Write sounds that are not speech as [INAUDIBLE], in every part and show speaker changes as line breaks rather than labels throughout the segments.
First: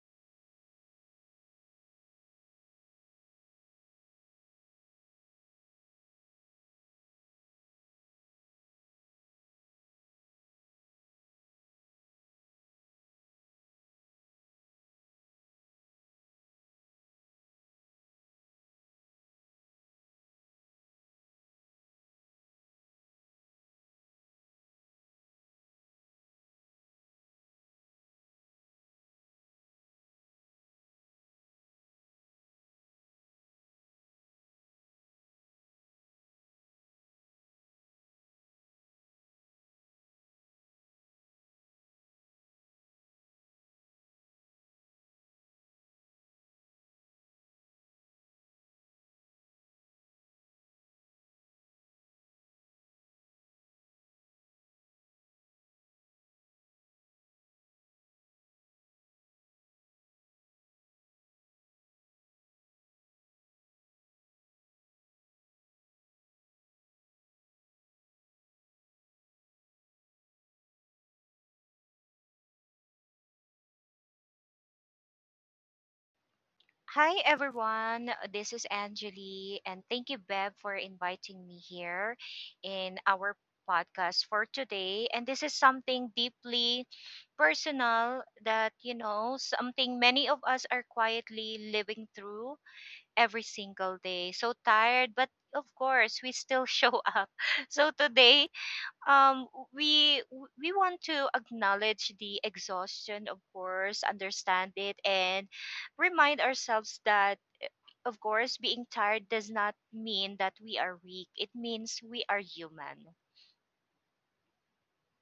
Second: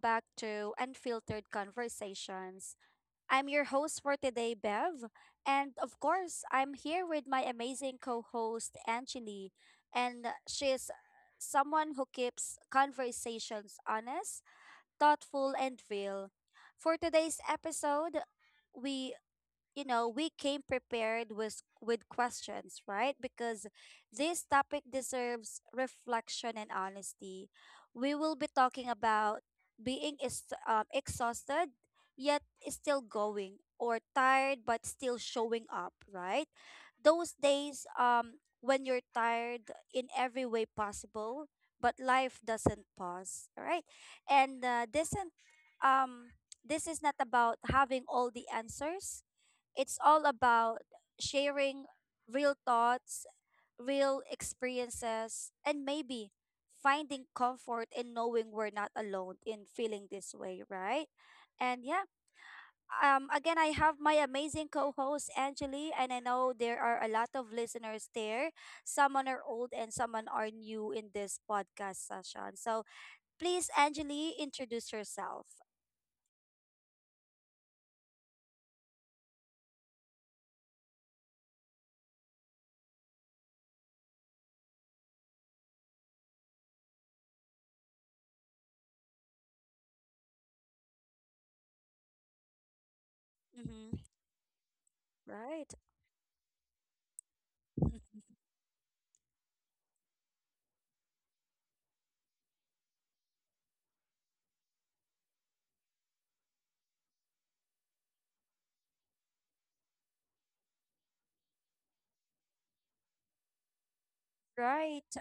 back to Unfiltered Conversations. I'm your host for today, Bev. And of course, I'm here with my amazing co host, Angeli. And she's someone who keeps conversations honest, thoughtful, and real. For today's episode, we we came prepared with questions, right? Because this topic deserves reflection and honesty. We will be talking about being exhausted yet still going, or tired but still showing up, right? Those days when you're tired in every way possible, but life doesn't pause. All right, and this isn't um this is not about having all the answers. It's all about sharing real thoughts, real experiences, and maybe finding comfort in knowing we're not alone in feeling this way, right? And yeah, again, I have my amazing co host, Angeli, and I know there are a lot of listeners there. Some are old and some are new in this podcast session. So please, Angeli, introduce yourself.
Hi everyone, this is Anjali, and thank you, Bev, for inviting me here in our podcast for today. And this is something deeply personal that, something many of us are quietly living through every single
Mm-hmm.
day. So tired, but of
Right.
course, we still show [LAUGHS] up. So
[LAUGHS]
today, um, we we want to acknowledge the exhaustion, of course, understand it, and remind ourselves that of course, being tired does not mean that we are weak. It means we are human.
Right.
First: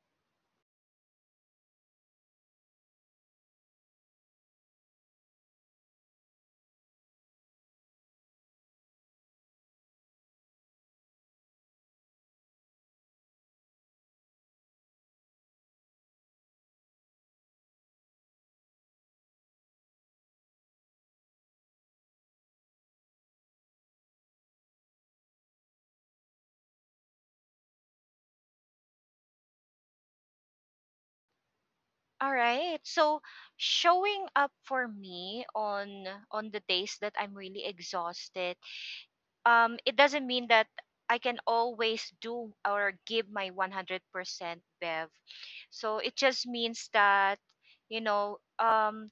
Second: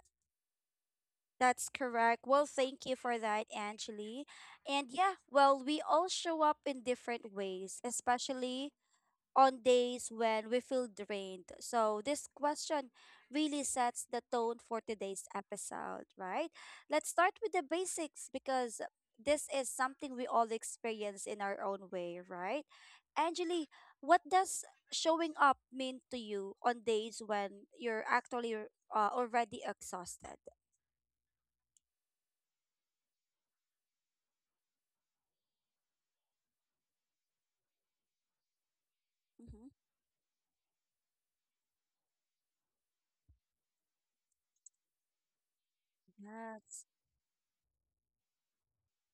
That's correct. Well, thank you for that, Angeli. And yeah, well, we all show up in different ways, especially on days when we feel drained. So, this question really sets the tone for today's episode, right? Let's start with the basics, because this is something we all experience in our own way, right? Angeli, what does showing up mean to you on days when you're actually already exhausted?
All right. So showing up for me on the days that I'm really exhausted,
Mm-hmm.
it doesn't mean that I can always do or give my 100% Bev. So it just
Yes,
means that you know, um,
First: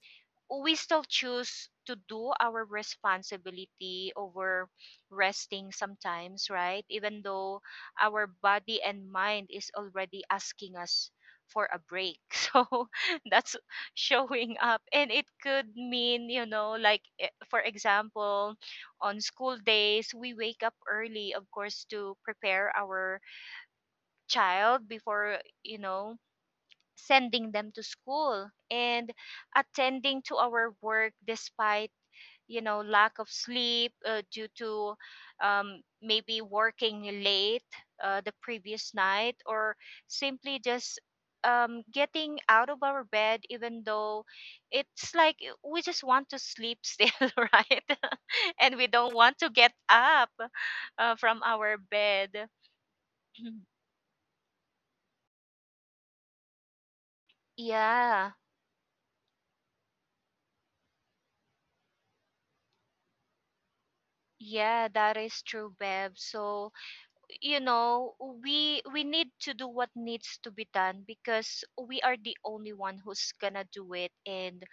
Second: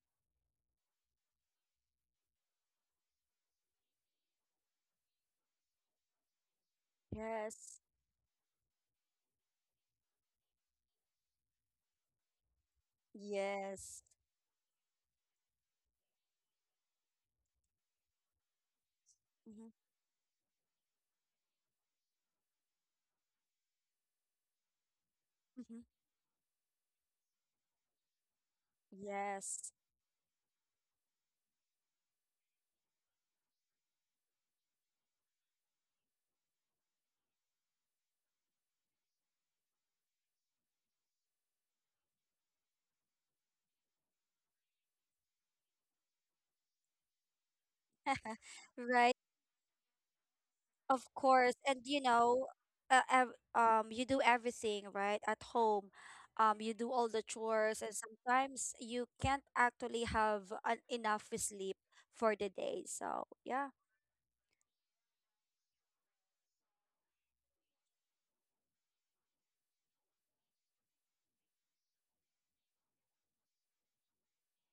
we still choose to do our responsibility over resting sometimes, right? Even though
yes,
our body and mind is already asking us for a break. [LAUGHS] So that's
yes.
showing up. And it could mean, you know, like, eh, for example, on school
Hmm.
days, we wake up early, of course, to prepare our child before, you
Hmm.
know, sending them to school and
Yes,
attending to our work despite you know lack of sleep due to maybe working late the previous night or simply just getting out of our bed even though it's like we just want to sleep still [LAUGHS] right [LAUGHS] and we
right.
don't want to get up
Of
from
course,
our
and you
bed
know,
[CLEARS THROAT]
you do everything right at home. You do all the chores, and
yeah
sometimes you can't actually have an, enough sleep for the day. So yeah.
yeah, that is true, Bev. So you know we need to do what needs to be done because we are the only one who's gonna do it. And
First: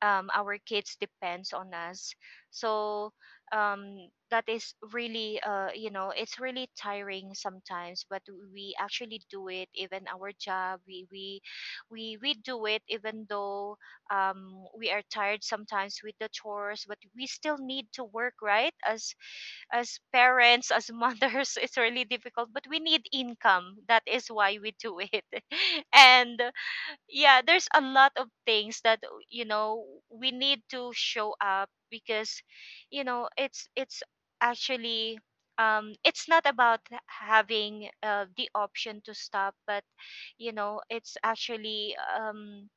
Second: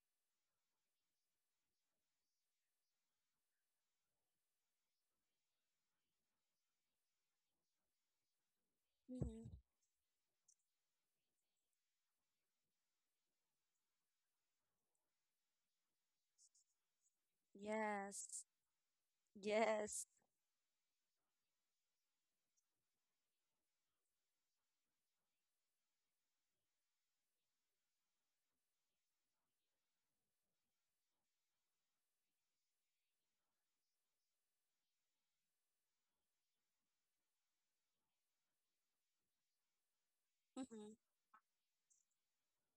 our kids depends on us. So um, that is really you know, it's really tiring sometimes, but we actually
Hmm.
do it. Even our job, we do it even though we are tired sometimes with the chores, but we still need to work,
Yes,
right? As
yes.
parents, as mothers, [LAUGHS] it's really difficult, but we need income. That is why we do it. [LAUGHS] And yeah, there's a lot of things that you know we need to show up because you know, it's actually it's not about having the option to stop, but you know
Mhm.
it's actually um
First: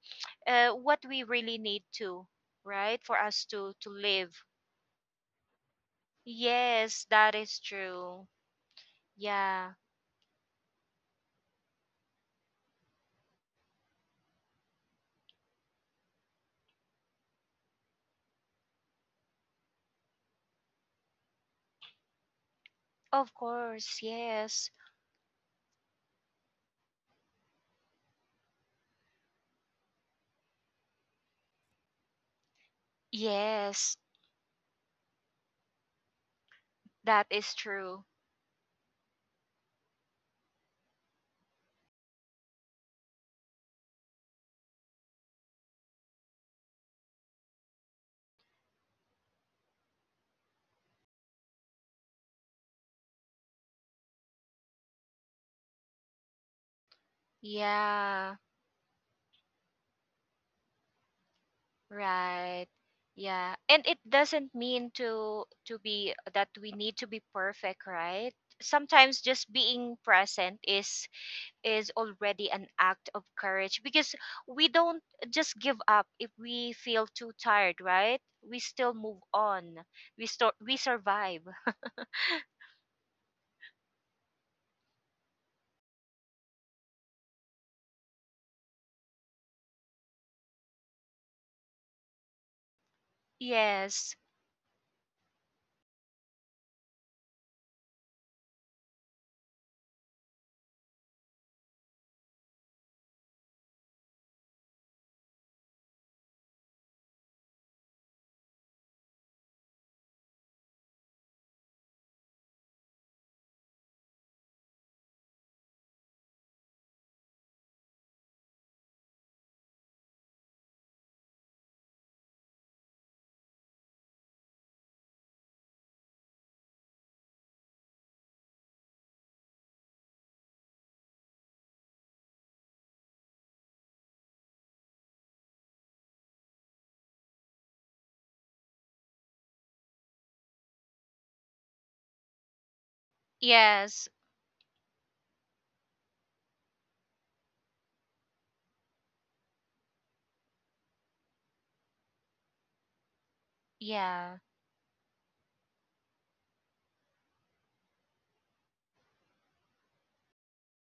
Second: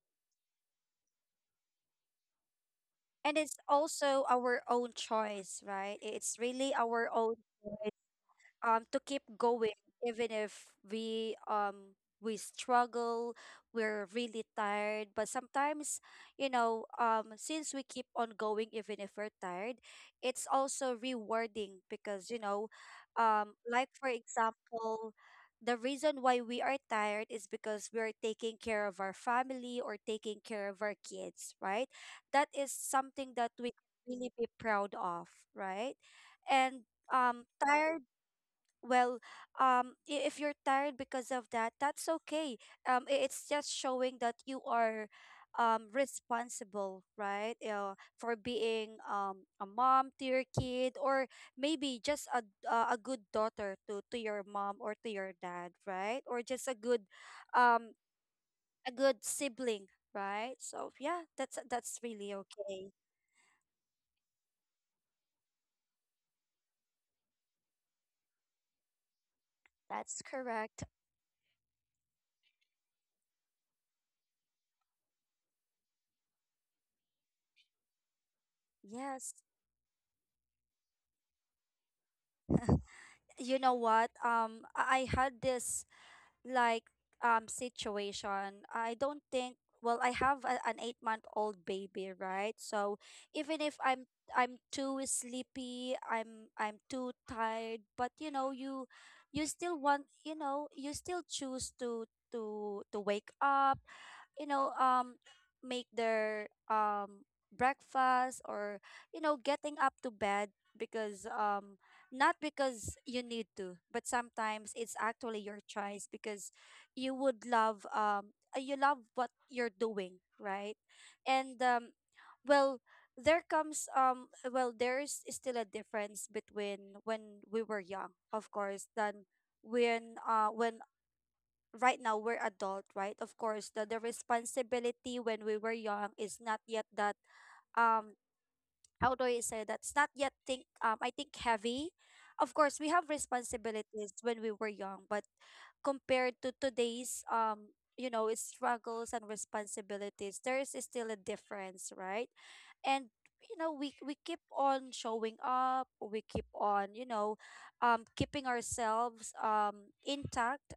uh, what we really need to right for
And
us
it's
to
also
live.
our own choice, right? It's really
Yes,
our
that
own
is true.
um to keep
Yeah,
going, even if we struggle. We're really tired, but sometimes, since we keep on going even if we're tired, it's also rewarding because, you know,
of
like
course.
for
Yes.
example, the reason why we are tired is because we're taking care of our family or taking care of our kids, right? That is something that we can
Yes,
really be proud of, right? And
that
um
is
tired
true.
well if you're tired because of that, that's okay. It's just showing that you are responsible, right? For being a mom to your kid, or maybe just a good daughter to your mom or to your dad, right? Or just um
Yeah,
a good sibling, right? So yeah, that's really
right.
okay.
Yeah. And it doesn't mean to be that we need to be perfect, right? Sometimes just being
That's
present
correct.
is already an act of courage because we don't just give up if we feel too tired, right? We still move
Yes.
on. We still we survive.
You know what? I had this, like situation. I don't think, well, I have a, an 8-month-old month old baby, right? So even if i'm
Yes.
i'm too sleepy, I'm too tired, but you know, you still want, you know, you still choose to to wake up, you know, make their breakfast, or you know, getting up to bed, because not because you need to, but sometimes it's actually your choice, because you would love you love what you're doing, right? And well there comes well, there's still a difference between when we were young, of course, than when right now we're adult, right? Of course, the responsibility when we were young is not yet that um how do I say, that's not yet think I think heavy. Of course, we have
Yes.
responsibilities when we were young, but compared to today's you know, struggles and responsibilities, there is still a difference, right? And you know, we
Yeah.
keep on showing up, we keep on, you know, keeping ourselves intact.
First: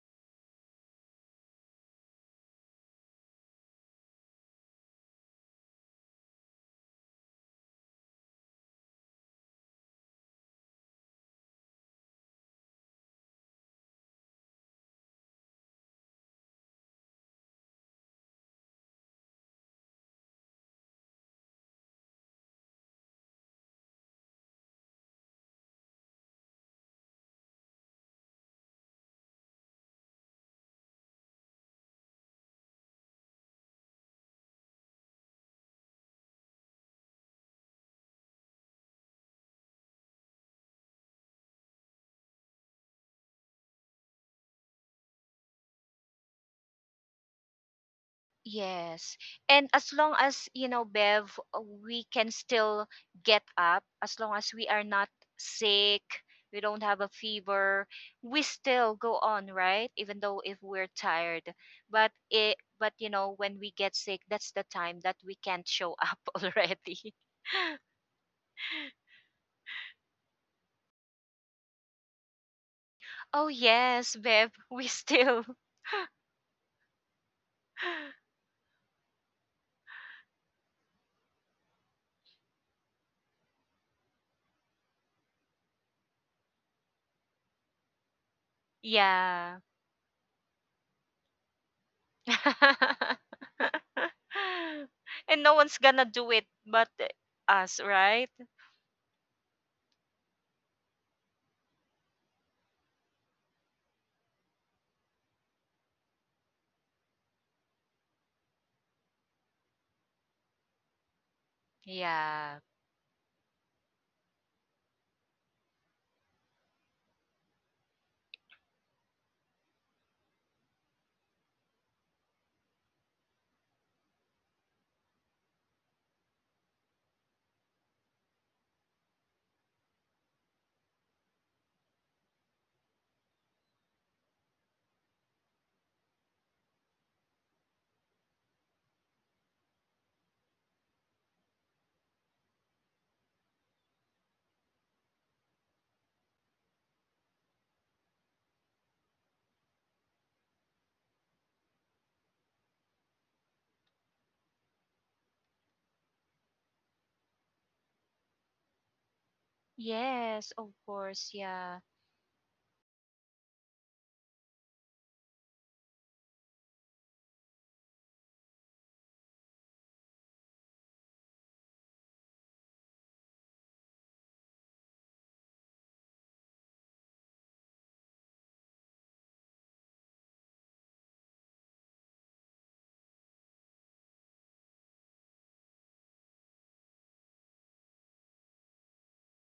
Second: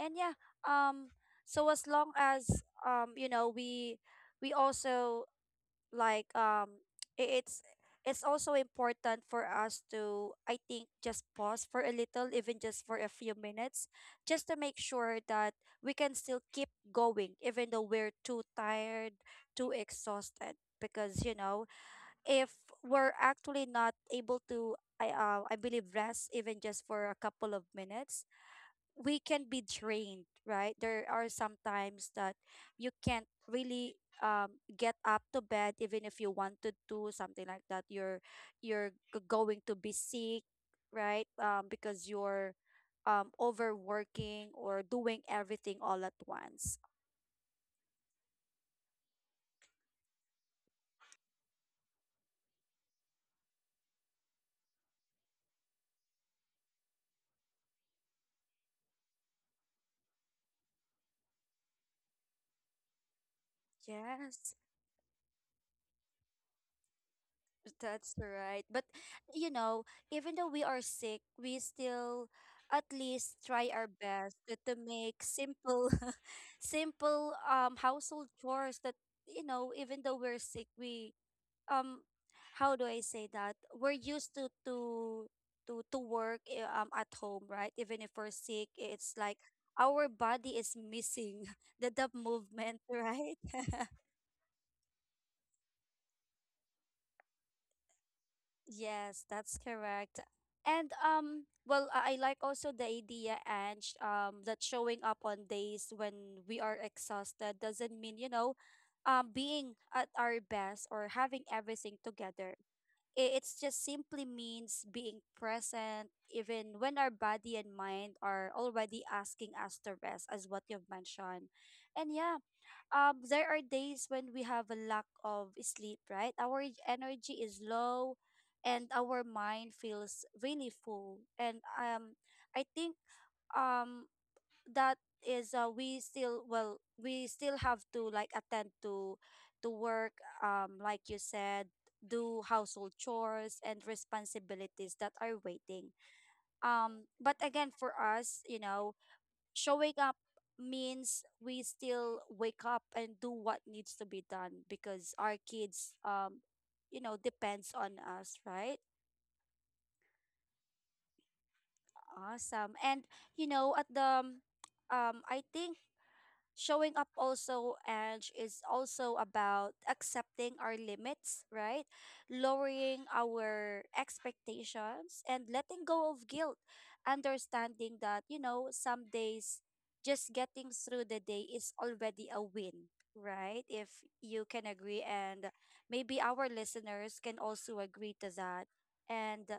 And yeah, um so as long as, you know, we also, like um [TSK] i- it's it's also important for us to, I think, just pause for a little, even just for a few minutes, just to make sure that we can still keep going even though we're too tired, too exhausted, because you know, if we're actually not able to, I believe, rest even just for a couple of minutes, we can be drained, right? There are some times that you can't really get up to bed even if you wanted to, something like that. Going to be sick, right? Because you're overworking or doing everything all at once.
Yes. And as long as, you know, Bev, we can still get up, as long as we are not sick, we don't have a fever, we still go on, right? Even though if we're tired. But it but you know, when we get sick,
Yes.
that's the time that we can't show up [LAUGHS] already. [LAUGHS]
That's right. But you know, even though we are sick, we still at least
Oh
try our
yes,
best
Bev,
to
we
make
still
simple [LAUGHS] simple household
[LAUGHS]
chores that, you know, even though we're sick, we um how do I say that? We're used to to work at home, right? Even if we're sick, it's like
yeah.
our body is missing [LAUGHS] the movement, right?
[LAUGHS]
[LAUGHS]
And no one's gonna do it but us, right?
Yes, that's correct. And I like also the idea, Ange. That showing up on days when we are exhausted doesn't mean, you know, being at our best or having everything together.
Yeah.
It's just simply means being present, even when our body and mind are already asking us to rest, as what you've mentioned. And yeah, there are days when we have a lack of sleep, right? Our energy is low and our mind feels really full. And I think um that is we still, well, we still have to, like, attend to work, like you said, do household chores and responsibilities that are waiting, but again for us, you know, showing up means we still wake up and do what needs to be done because our kids, you know, depends on us, right?
Yes, of course. Yeah.
Awesome. And you know, at the I think showing up also and is also about accepting our limits, right? Lowering our expectations and letting go of guilt, understanding that you know, some days just getting through the day is already a win, right? If you can agree, and maybe our listeners can also agree to that. And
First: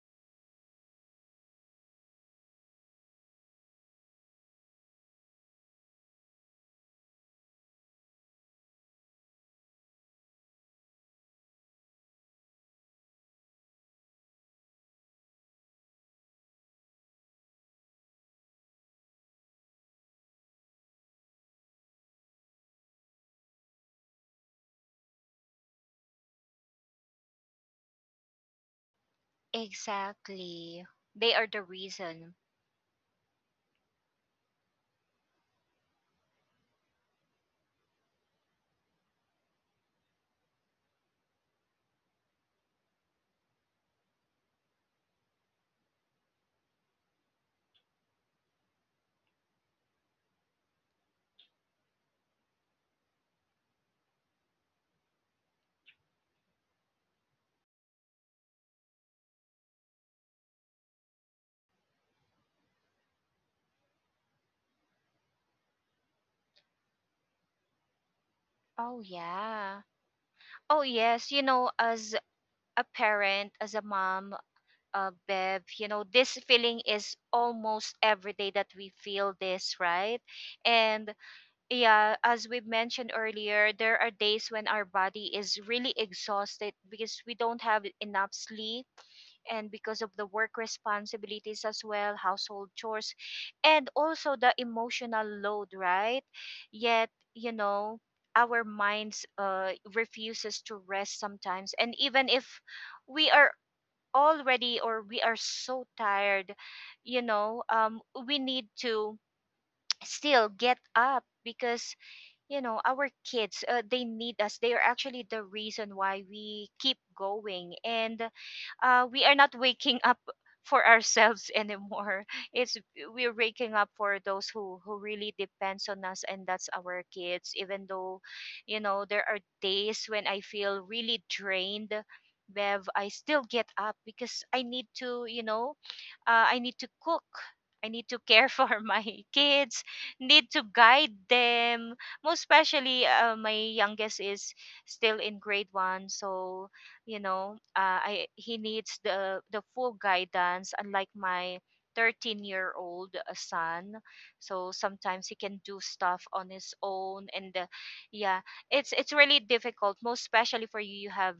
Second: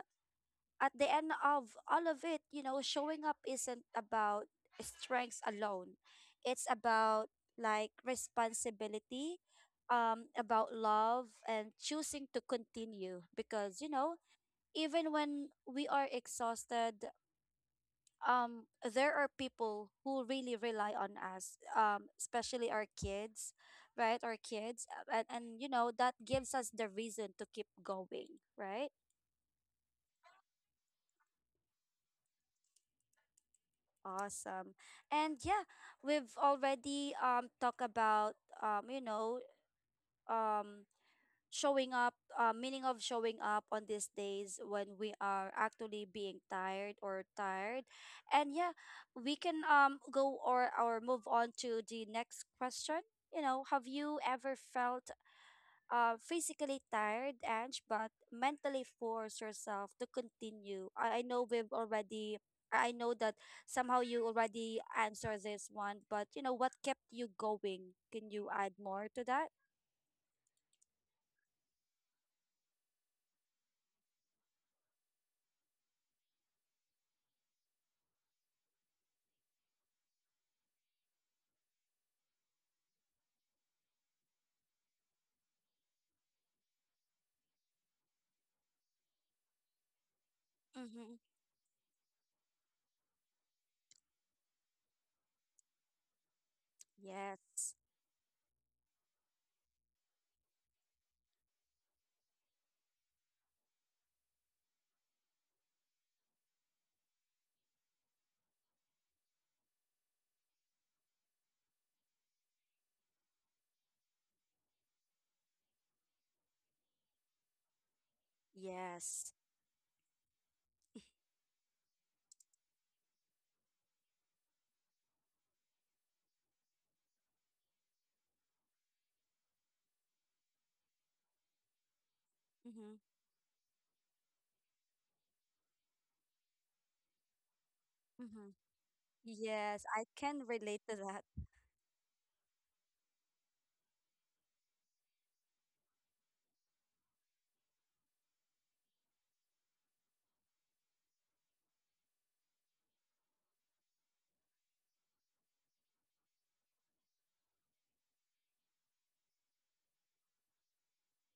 at the end of all of it, you know, showing up isn't about strengths alone. It's about like responsibility, about love and choosing to continue, because you know, even when we are exhausted, there are people who really rely on us, especially our kids, right? Our kids. And, you know, that gives us the reason to keep going, right?
Exactly. They are the reason.
Awesome. And yeah, we've already talked about um you know um showing up, meaning of showing up on these days when we are actually being tired or tired. And yeah, we can go or move on to the next question. You know, have you ever felt physically tired, Ange, but mentally force yourself to continue. I know we've already, I know that somehow you already answered this one, but you know, what kept you going? Can you add
Oh,
more to that?
yeah. Oh, yes. You know, as a parent, as a mom, Bev, you know, this feeling is almost every day that we feel this, right? And yeah, as we mentioned earlier, there are days when our body is really exhausted because we don't have enough sleep and because of the work
Mm-hmm.
responsibilities as well, household chores, and also the emotional load, right? Yet, you
Yes,
know, our minds refuses to rest sometimes. And even if we are already or we are so tired, we need to [TSK] still get up because you know our kids they need us. They are actually the reason why we keep going. And we are
yes,
not waking up for ourselves anymore. [LAUGHS] It's we're waking up for those who really depends on us, and that's our kids. Even though you know there are days when I feel really drained, Bev,
Mm-hmm.
I still get up because I need to, you know, I need to cook, I need to care [LAUGHS]
Mm-hmm.
for my kids,
Yes. I can
need to
relate to
guide
that.
them. Most especially my youngest is still in grade 1, so you know I he needs the full guidance, unlike my 13-year-old son. So sometimes he can do stuff on his own. And yeah, it's really difficult, most especially for you. You have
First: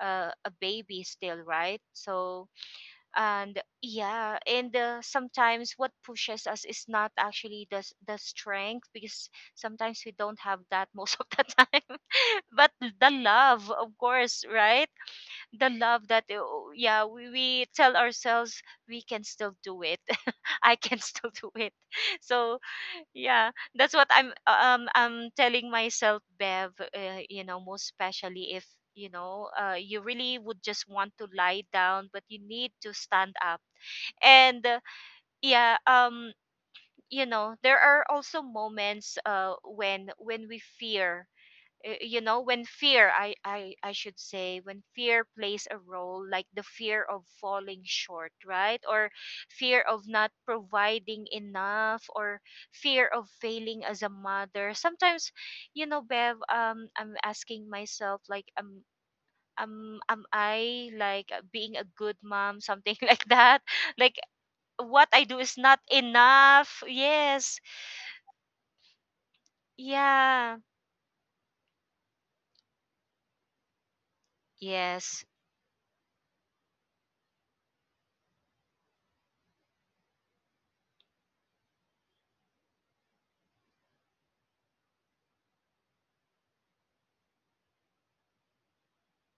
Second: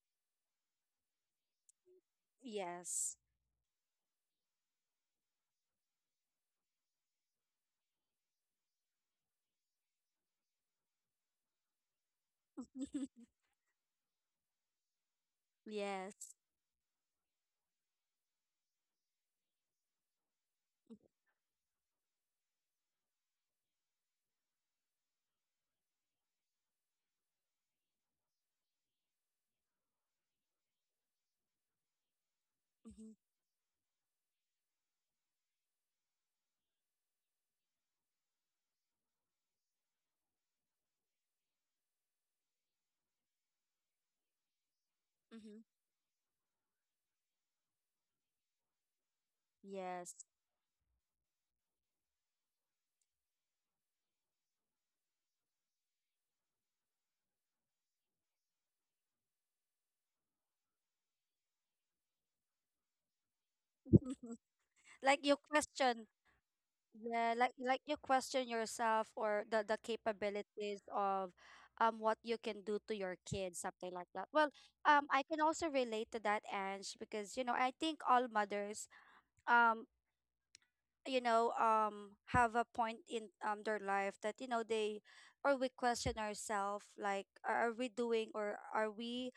a baby still, right? So
Yes,
and yeah. And sometimes what pushes us is not actually the the strength, because sometimes we don't have that [LAUGHS] most of the time, [LAUGHS] but
[LAUGHS]
the love, of course, right? The love
yes,
that yeah, we tell ourselves we can still do it. [LAUGHS] I can still do it. So yeah, that's what I'm telling myself, Bev. You know, most especially if you know you really would just want to lie down, but you need to
Mm-hmm.
stand up. And yeah, you know, there are also moments when we fear you know when fear I should say when fear
Mm-hmm.
plays a role, like the fear of falling short, right? Or fear of
Yes.
not providing enough, or fear of failing as a mother sometimes. You know, Bev, I'm asking myself like am I like being a good mom, something [LAUGHS] like that? Like
[LAUGHS]
what I
Like you
do is not
question.
enough.
Yeah,
Yes.
like you question yourself or the
Yeah.
capabilities of what you can do to your kids, something like that. Well, I
Yes.
can also relate to that, Ange, because you know, I think all mothers um have a point in their life that you know, they or we question ourselves, like, are we doing, or are we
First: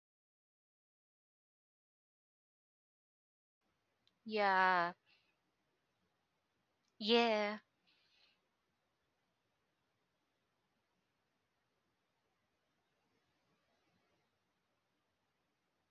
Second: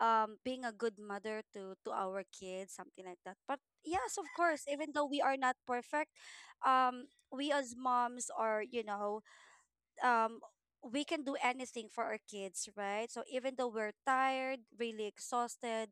being a good mother to our kids, something like that. But yes, of course, even
Yeah.
though we are not perfect, we,
Yeah.
as moms, are, you know, um we can do anything for our kids, right? So even though we're tired, really exhausted,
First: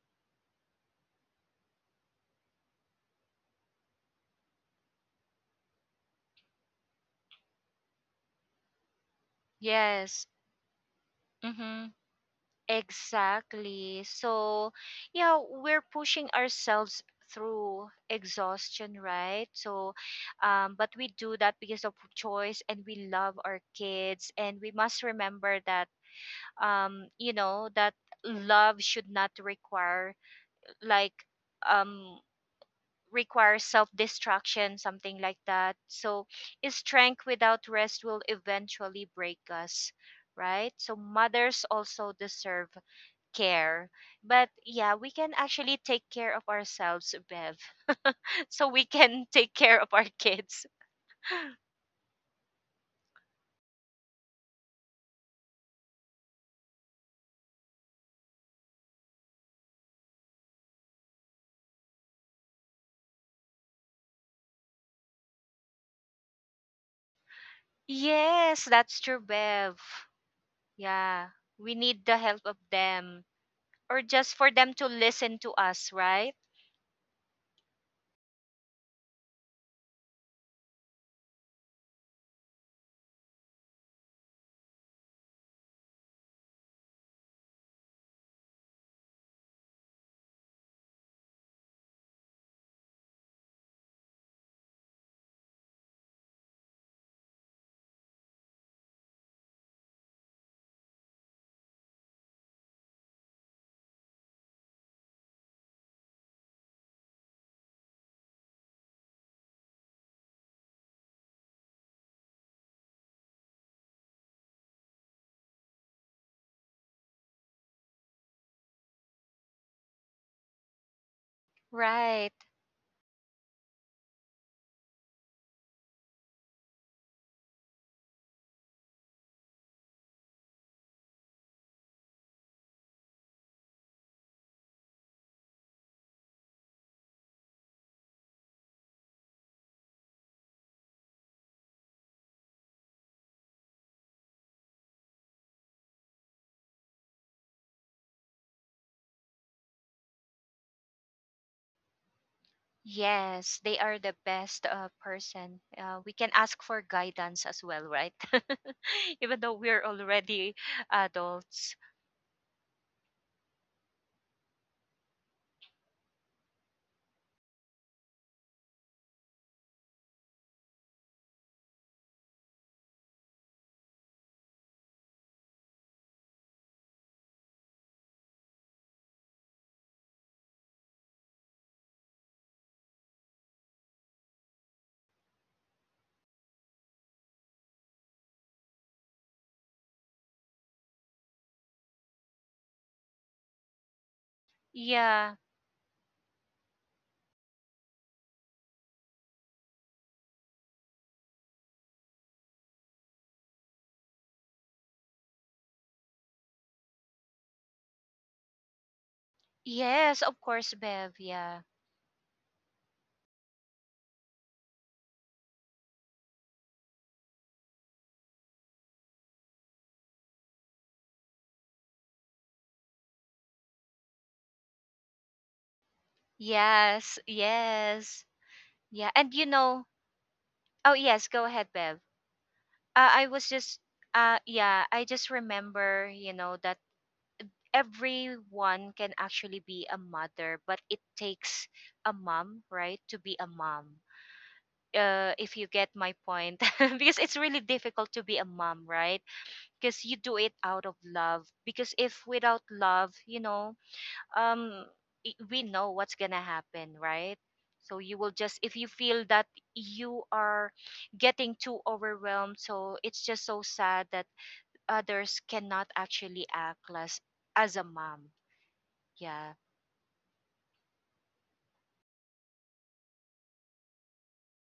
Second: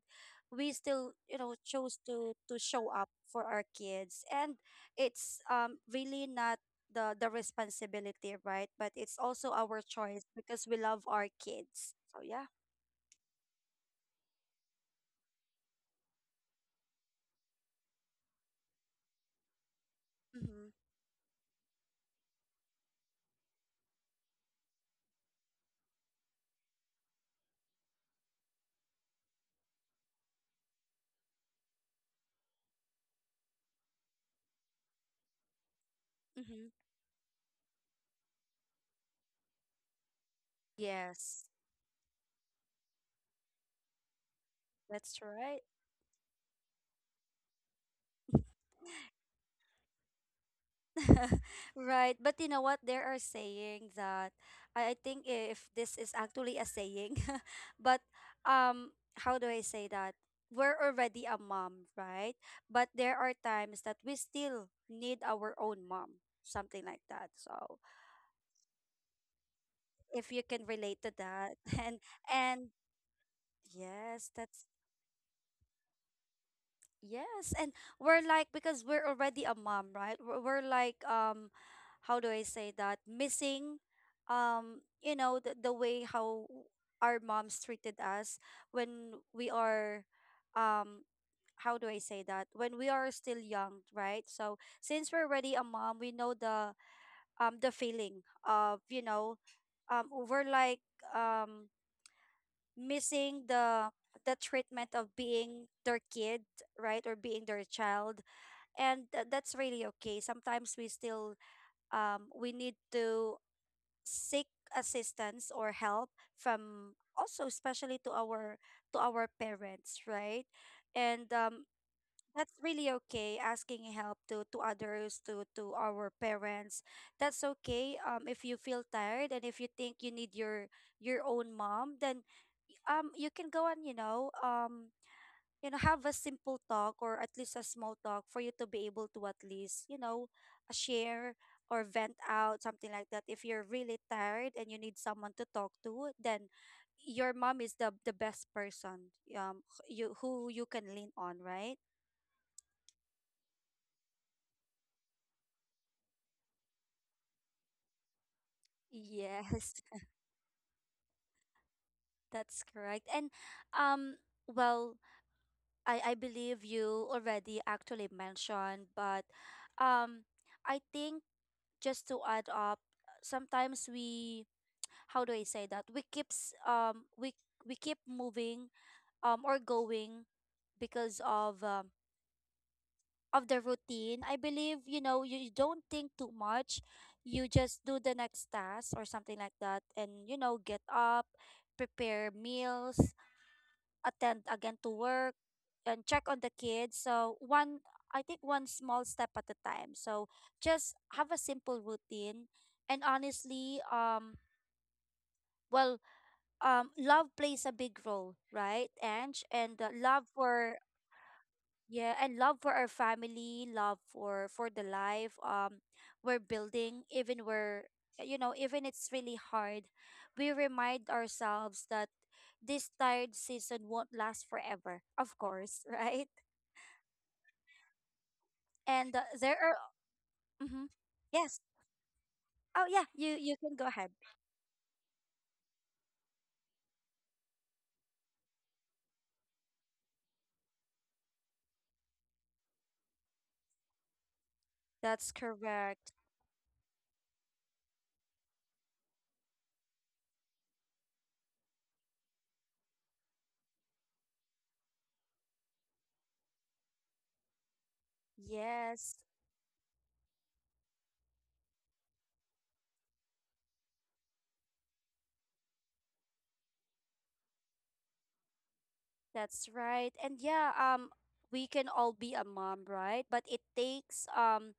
we still, you know, chose to show up for our kids. And it's, really not the the responsibility, right? But it's also our choice
Yes.
because we love our
Mm-hmm.
kids. So yeah.
Exactly. So, yeah, we're pushing ourselves through exhaustion, right? So,
Mhm.
but we do that because of choice and we love our kids. And we must remember that, you know, that love should not require like, um, require self-destruction, something like that. So,
Mhm.
strength without rest will eventually break us, right? So,
Yes.
mothers also deserve care. But yeah, we
That's
can
right.
actually take care of ourselves, Bev. [LAUGHS] So we can take care of our kids.
[LAUGHS] Right. But you know what? There are saying that, I think if this is actually a saying, [LAUGHS] but um, how do I say that? We're already a mom, right? But there are times that we still need our own mom, something like that. So
Yes, that's true, Bev.
if you can relate to
Yeah,
that,
we
[LAUGHS]
need the help of
and
them or
yes,
just for
that's,
them to listen to us, right?
Yes, and we're like, because we're already a mom, right? We're like, how do I say that? Missing you know, the way how our moms treated us when we are um how do I say that? When we are still young, right? So since we're already a mom, we know the feeling of, you know, we're like um missing the treatment of being their kid, right, or being their child, and that's really okay. Sometimes we still we need to seek assistance or help from also, especially to our parents, right? And
Right.
that's really okay asking help to others to our parents. That's okay. If you feel tired and if you think you need your own mom, then you can go and have a simple talk, or at least a small talk, for you to be able to at least share or vent out something like that. If you're really tired and you need someone to talk to, then your mom is the best person wh- you who you can lean on, right?
Yes, they are the best person. We can ask for guidance as well, right? [LAUGHS] Even though
Yes,
we're already adults.
[LAUGHS] that's correct. Um well, I believe you already actually mentioned, but um I think, just to add up, sometimes we, how do I say that? We keep moving, or going, because of the routine. I believe, you know, you don't think too much. You just do the next task or something like that, and you know, get up, prepare meals, attend again to work,
Yeah.
and check on the kids. So one I think one small step at a time. So just have a simple routine. And honestly, well love plays a big role, right, Ange? And love
Yes, of course,
for,
Bev. Yeah.
yeah, and love for our family, love for the life we're building. Even we're, you know, even it's really hard, we remind ourselves that this tired season won't last forever, of course, [LAUGHS] right?
Yes, yes. Yeah,
And
and you
there are
know,
mm-hmm,
oh yes, go
yes.
ahead, Bev.
Oh yeah,
I
you
was
can
just
go ahead.
yeah, I just remember, you know, that everyone can actually be a mother, but it takes a mom, right, to be a mom.
That's
If you get
correct.
my point, [LAUGHS] because it's really difficult to be a mom, right? Because you do it out of love. Because if without love, you know, um we know what's going to happen, right? So you will just if you
Yes,
feel that you are getting too overwhelmed. So it's just so sad that others cannot actually act as a mom. Yeah.
that's right. We can all be a mom, right? But it takes,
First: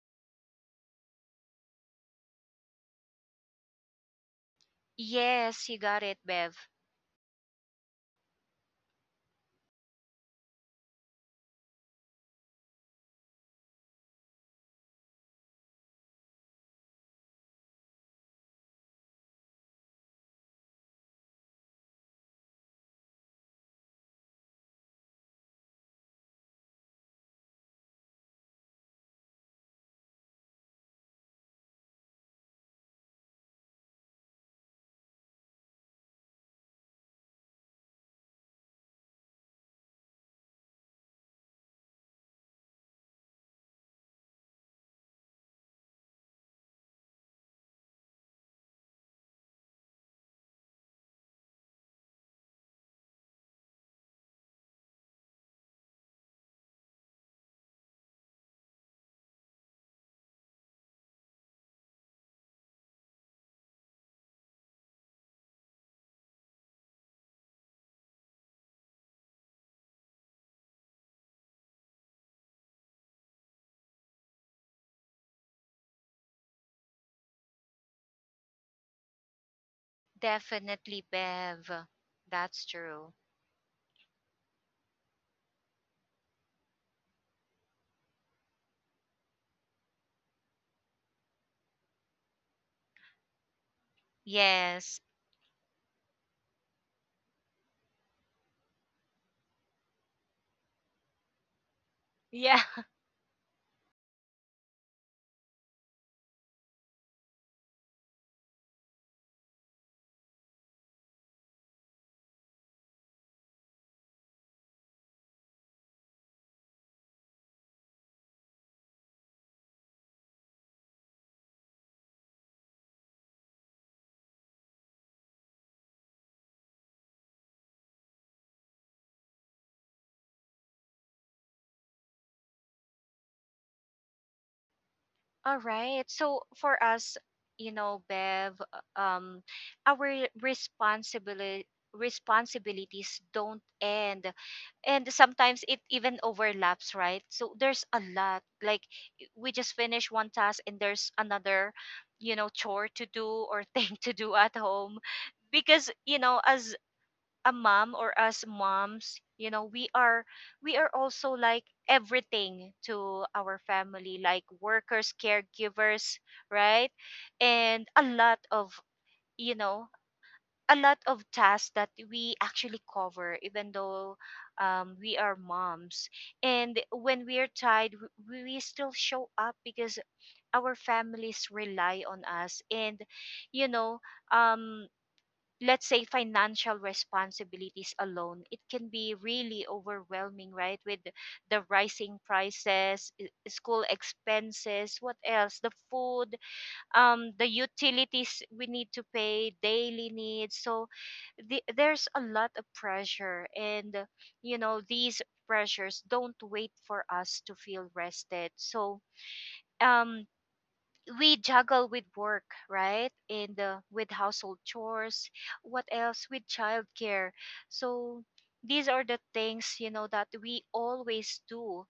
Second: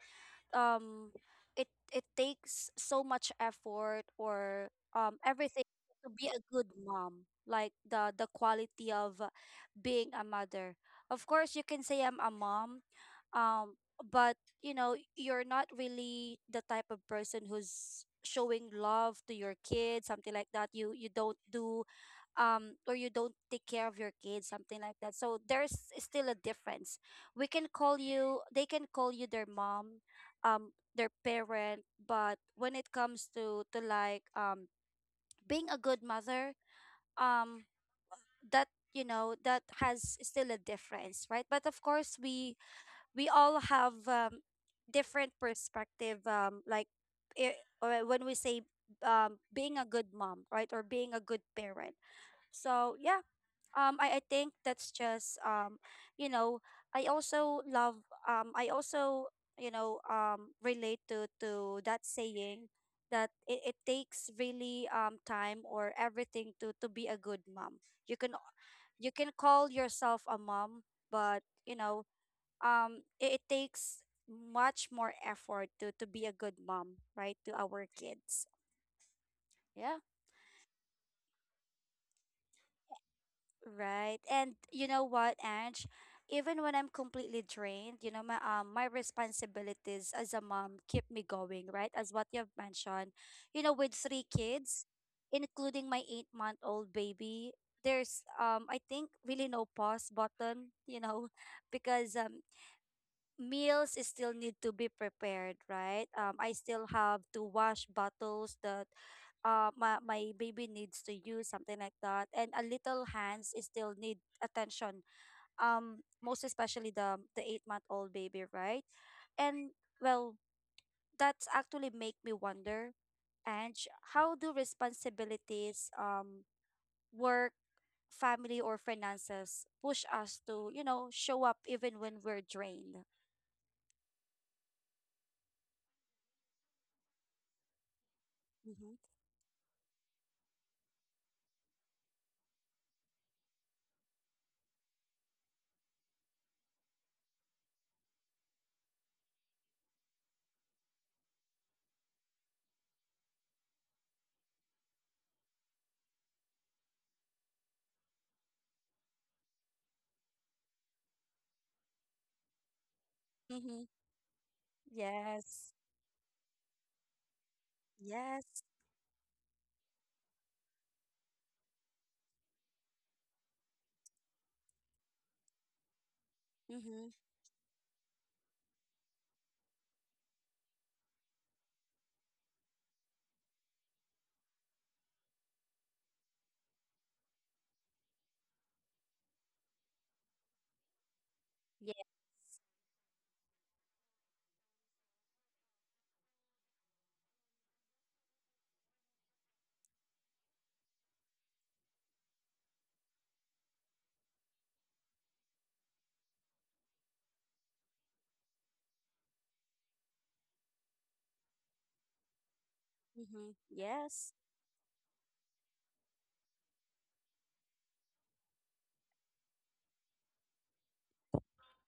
um it takes so much effort, or
Yes,
everything,
you got
to
it,
be a
Bev.
good mom. Like the quality of being a mother. Of course, you can say I'm a mom, but you know, you're not really the type of person who's showing love to your kids, something like that. You you don't do, or you don't take care of your kids, something like that, so there's still a difference. We can call you, they can call you, their mom, their parent. But when it comes to being a good mother, um that you know, that has still a difference, right? But of course, we all have different perspective, like I or when we say being a good mom, right, or being a good parent. So yeah, I think that's just you know, I also love, I also, you know, relate to that saying that it takes really time or everything to be a good mom. You can, you can call yourself a mom, but you know, it takes much more effort to be a good mom, right, to our kids. Yeah.
Definitely, Bev. That's true.
Right. And you know what, Ange? Even when I'm completely drained, you know, my responsibilities as a mom keep me going, right? As what you've mentioned. You know, with 3 kids,
Yes.
including my 8-month old baby, there's I think really no pause button, you know, [LAUGHS] because
[LAUGHS] Yeah.
meals is still need to be prepared, right? I still have to wash bottles that my baby needs to use, something like that. And a little hands is still need attention, most especially the 8-month old baby, right? And well, that's actually make me wonder, and how do responsibilities, work, family, or finances push us to, you know, show up even when we're drained?
All right. So for us, you know, Bev,
Mm-hmm.
our responsibility responsibilities don't end, and sometimes it even overlaps, right? So there's a lot, like, we just finish one task and there's another, you know, chore to do or [LAUGHS] thing to do at home. Because you know, as a mom or as moms, you know, we are also like everything to our family, like workers,
Yes.
caregivers, right? And a lot
Yes.
of, you know, a lot of tasks that we actually cover even though we are moms. And
Mm-hmm.
when we are tired, we still show up because our families rely on us. And you know, um let's say financial responsibilities alone, it can be really overwhelming, right? With the
Yeah.
rising prices, school expenses, what else, the food, the utilities we need to pay, daily needs. So there's a lot of pressure. And you know, these pressures don't wait for us to feel rested. So um we juggle with work, right?
Mm-hmm.
And with
Yes.
household chores, what else, with childcare. So these are the things, you know, that we always do.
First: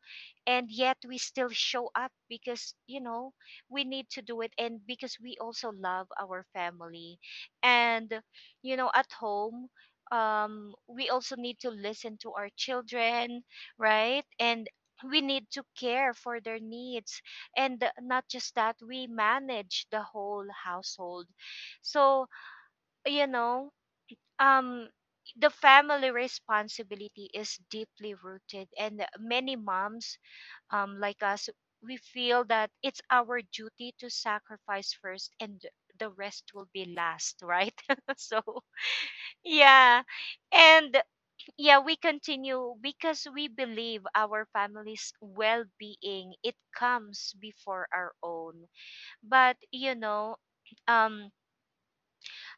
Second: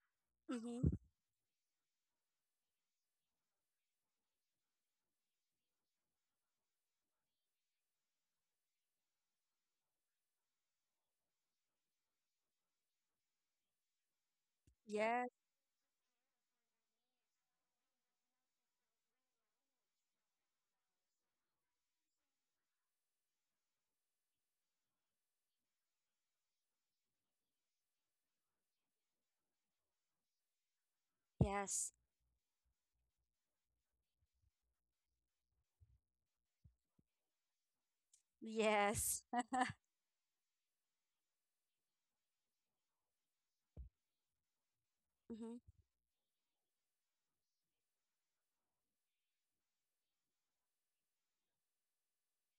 And
Mm-hmm.
yet we still show up because, you know, we need to do it, and because we also love our family. And, you know, at home, we also need to listen to our children, right? And we
Yes.
need to care for their needs and not just that we manage the whole household, so you know um the family responsibility is deeply rooted, and many moms, like us,
Yes.
we feel that it's our duty to sacrifice first and the rest will be last, right? [LAUGHS] So
Yes. [LAUGHS]
yeah. And yeah, we continue because we believe our family's
Mm-hmm.
well-being, it comes before our own. But you know um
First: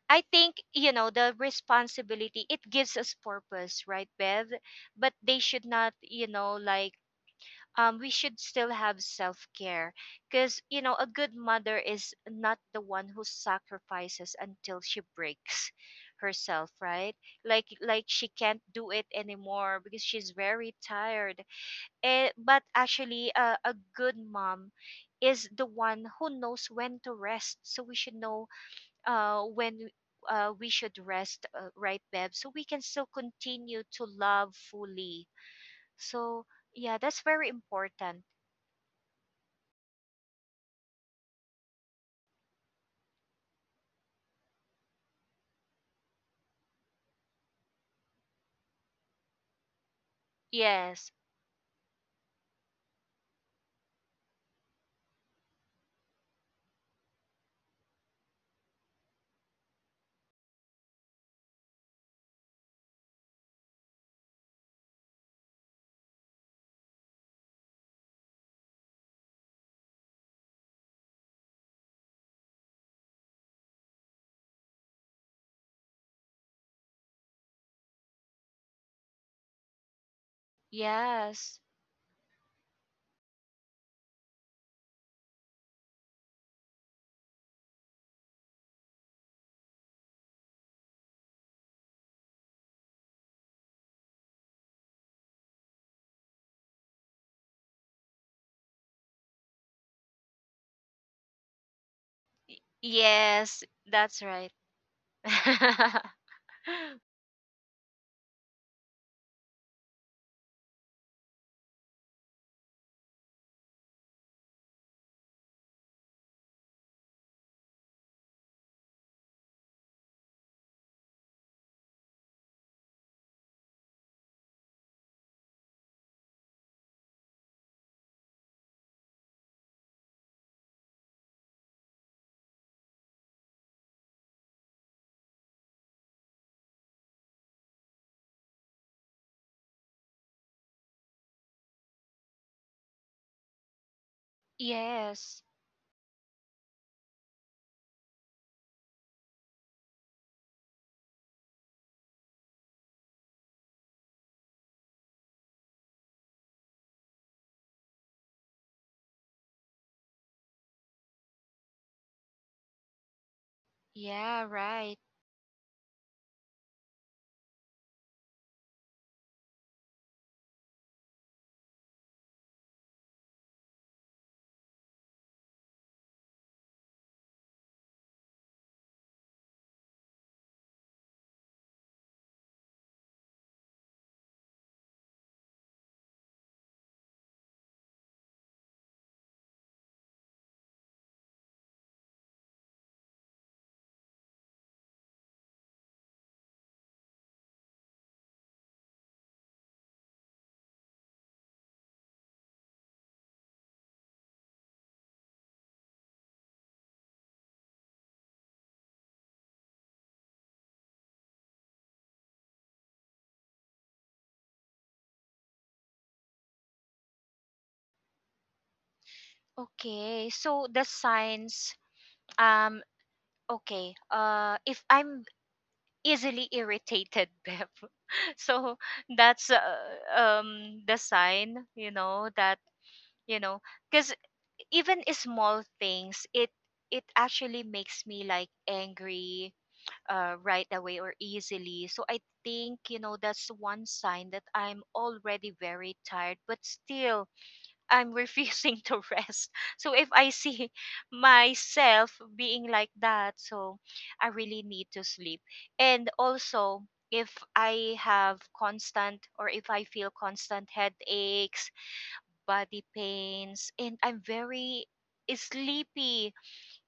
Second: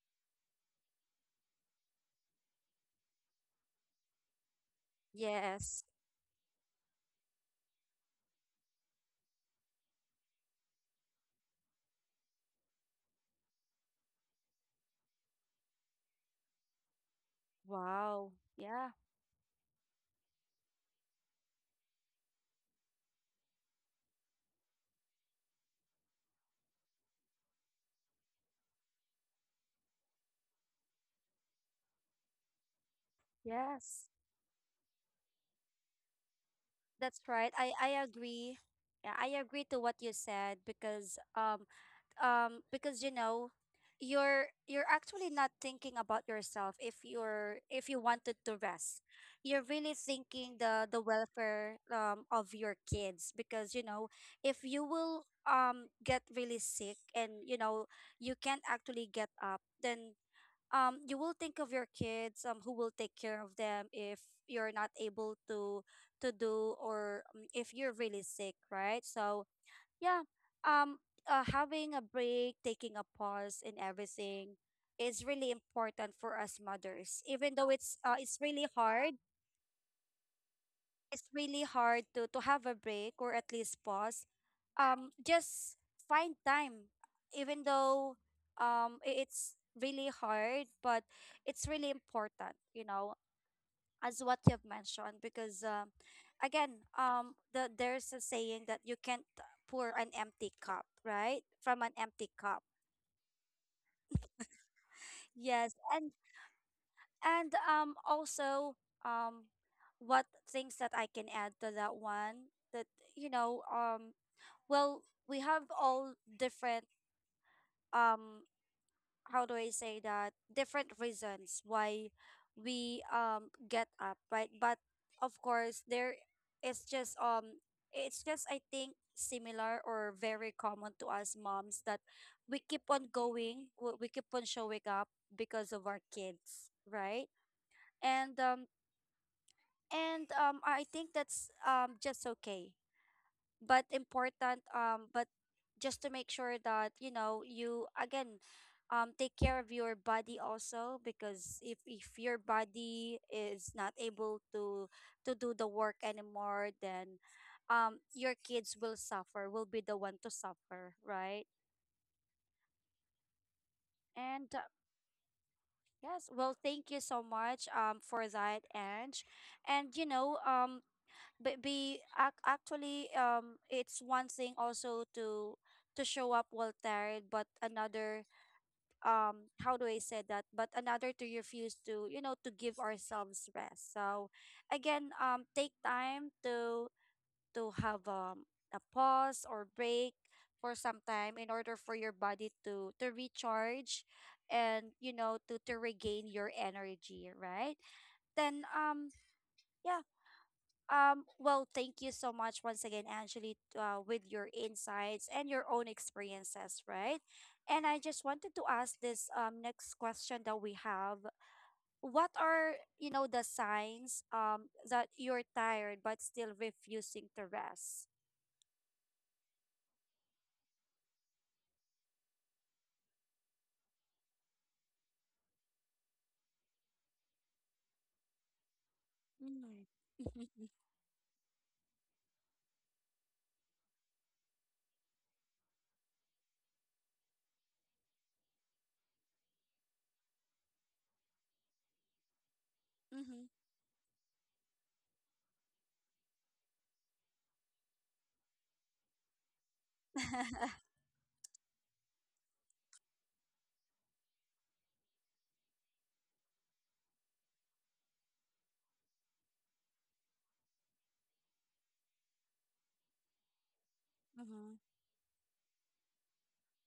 I think, the responsibility, it gives us purpose, right, Bev? But they should
Yes.
not, you know, we should still have self-care, because you know, a good mother is not the one who sacrifices until she breaks herself, right? Like she
Wow.
can't do
Yeah.
it anymore because she's very tired. But actually, a good mom is the one who knows when to rest, so we should know when we should rest, right, Bev? So we can still continue to
Yes.
love fully. So, yeah,
That's
that's very
right. I
important.
agree. Yeah, I agree to what you said, because you know, you're actually not thinking about yourself. If you're if you wanted to rest, you're really thinking the
Yes,
welfare of your kids. Because you know, if you will get really sick and you know, you can't actually get up, then you will think of your kids, who will take care of them if you're not able to do or if you're really sick, right? So yeah, um having a break, taking a pause and everything, is really important for us mothers, even though it's really hard. It's really
yes,
hard to have a break or at least pause, just find time, even though, it's really hard, but it's really important, you know, as what you've mentioned. Because again there's a saying that you can't pour an empty cup, right, from an empty
y-
cup.
yes, that's right.
Yes.
[LAUGHS]
And also, um what things that I can add to that one, that you know, well we have all different, um how do I say that, different reasons why we get up, right? But of course, there it's just it's just, I think, similar or very common to us moms, that we keep on going. We keep on showing up because of our kids, right? And I think that's just okay but important, but
Yes.
just to make sure that you know, you again take care of your body also, because if your body is not able to do the work anymore, then your kids will suffer, will be the one to suffer, right?
Yeah,
and
right.
yes, well, thank you so much for that, Ange. And you know, but actually, it's one thing also to show up well tired, but another, how do I say that, but another to refuse to, you know, to give ourselves rest. So again, take time to have a pause or break for some time, in order for your body to recharge and you know, to regain your energy, right? then yeah well, thank you so much once again, Angeli, with your insights and your own experiences, right? And I just wanted to ask this next question that we have. What are, you know, the signs that you're tired but still refusing to rest?
Okay. So the signs, um, okay. If I'm easily irritated, [LAUGHS] Bev, so that's
Mm. [LAUGHS]
the sign, you know, that you know because even small things, it actually makes me like angry, right away or easily. So I think, you know,
Mm-hmm.
that's one sign that I'm already very tired but still I'm refusing [LAUGHS] to rest. So if I see
[LAUGHS]
[LAUGHS] myself being like that, so I really need to sleep. And also, if I have constant, or if I feel constant headaches, body pains, and I'm
mm-hmm.
very, eh, sleepy,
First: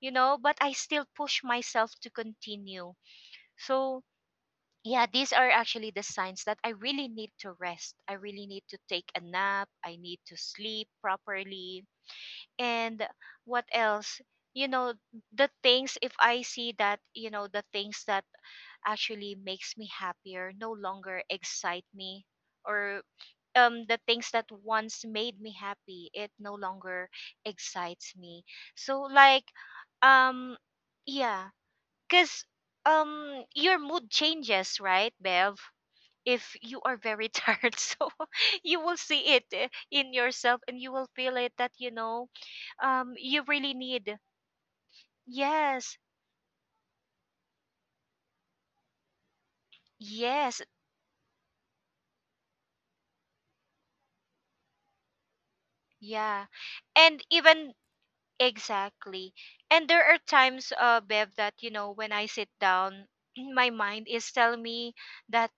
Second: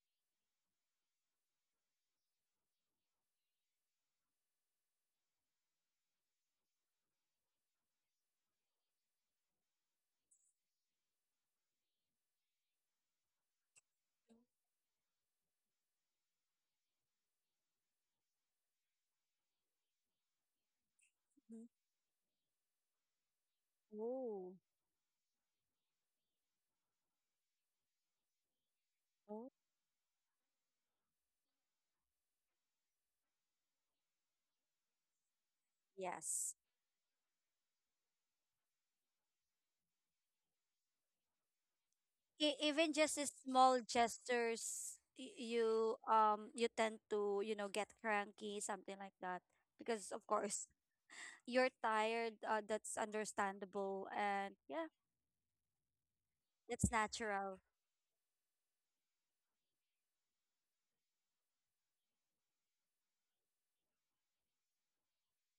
you know, but I still push myself to continue. So, yeah, these are actually the signs that I really need to rest. I really need to take a nap. I need to sleep properly. And what else? You know, the things, if I see that, you know, the things that actually makes me happier no longer
mm-hmm.
excite me, or the things that
Oh.
once made me happy, it no longer excites me. so like
Oh.
um yeah, because your mood changes, right, Bev?
Yes.
If you are very [LAUGHS] tired, so [LAUGHS] you will see it, eh, in yourself, and you will feel it that you know
Even
um
just the
you really
small
need,
gestures, you
yes,
you tend to, you know, get cranky, something like that, because of
yes,
course, [LAUGHS] you're tired, that's understandable. And yeah,
yeah.
that's
And
natural.
even, exactly. And there are times, Bev, that, you know, when I sit down, [CLEARS THROAT] my mind is telling me that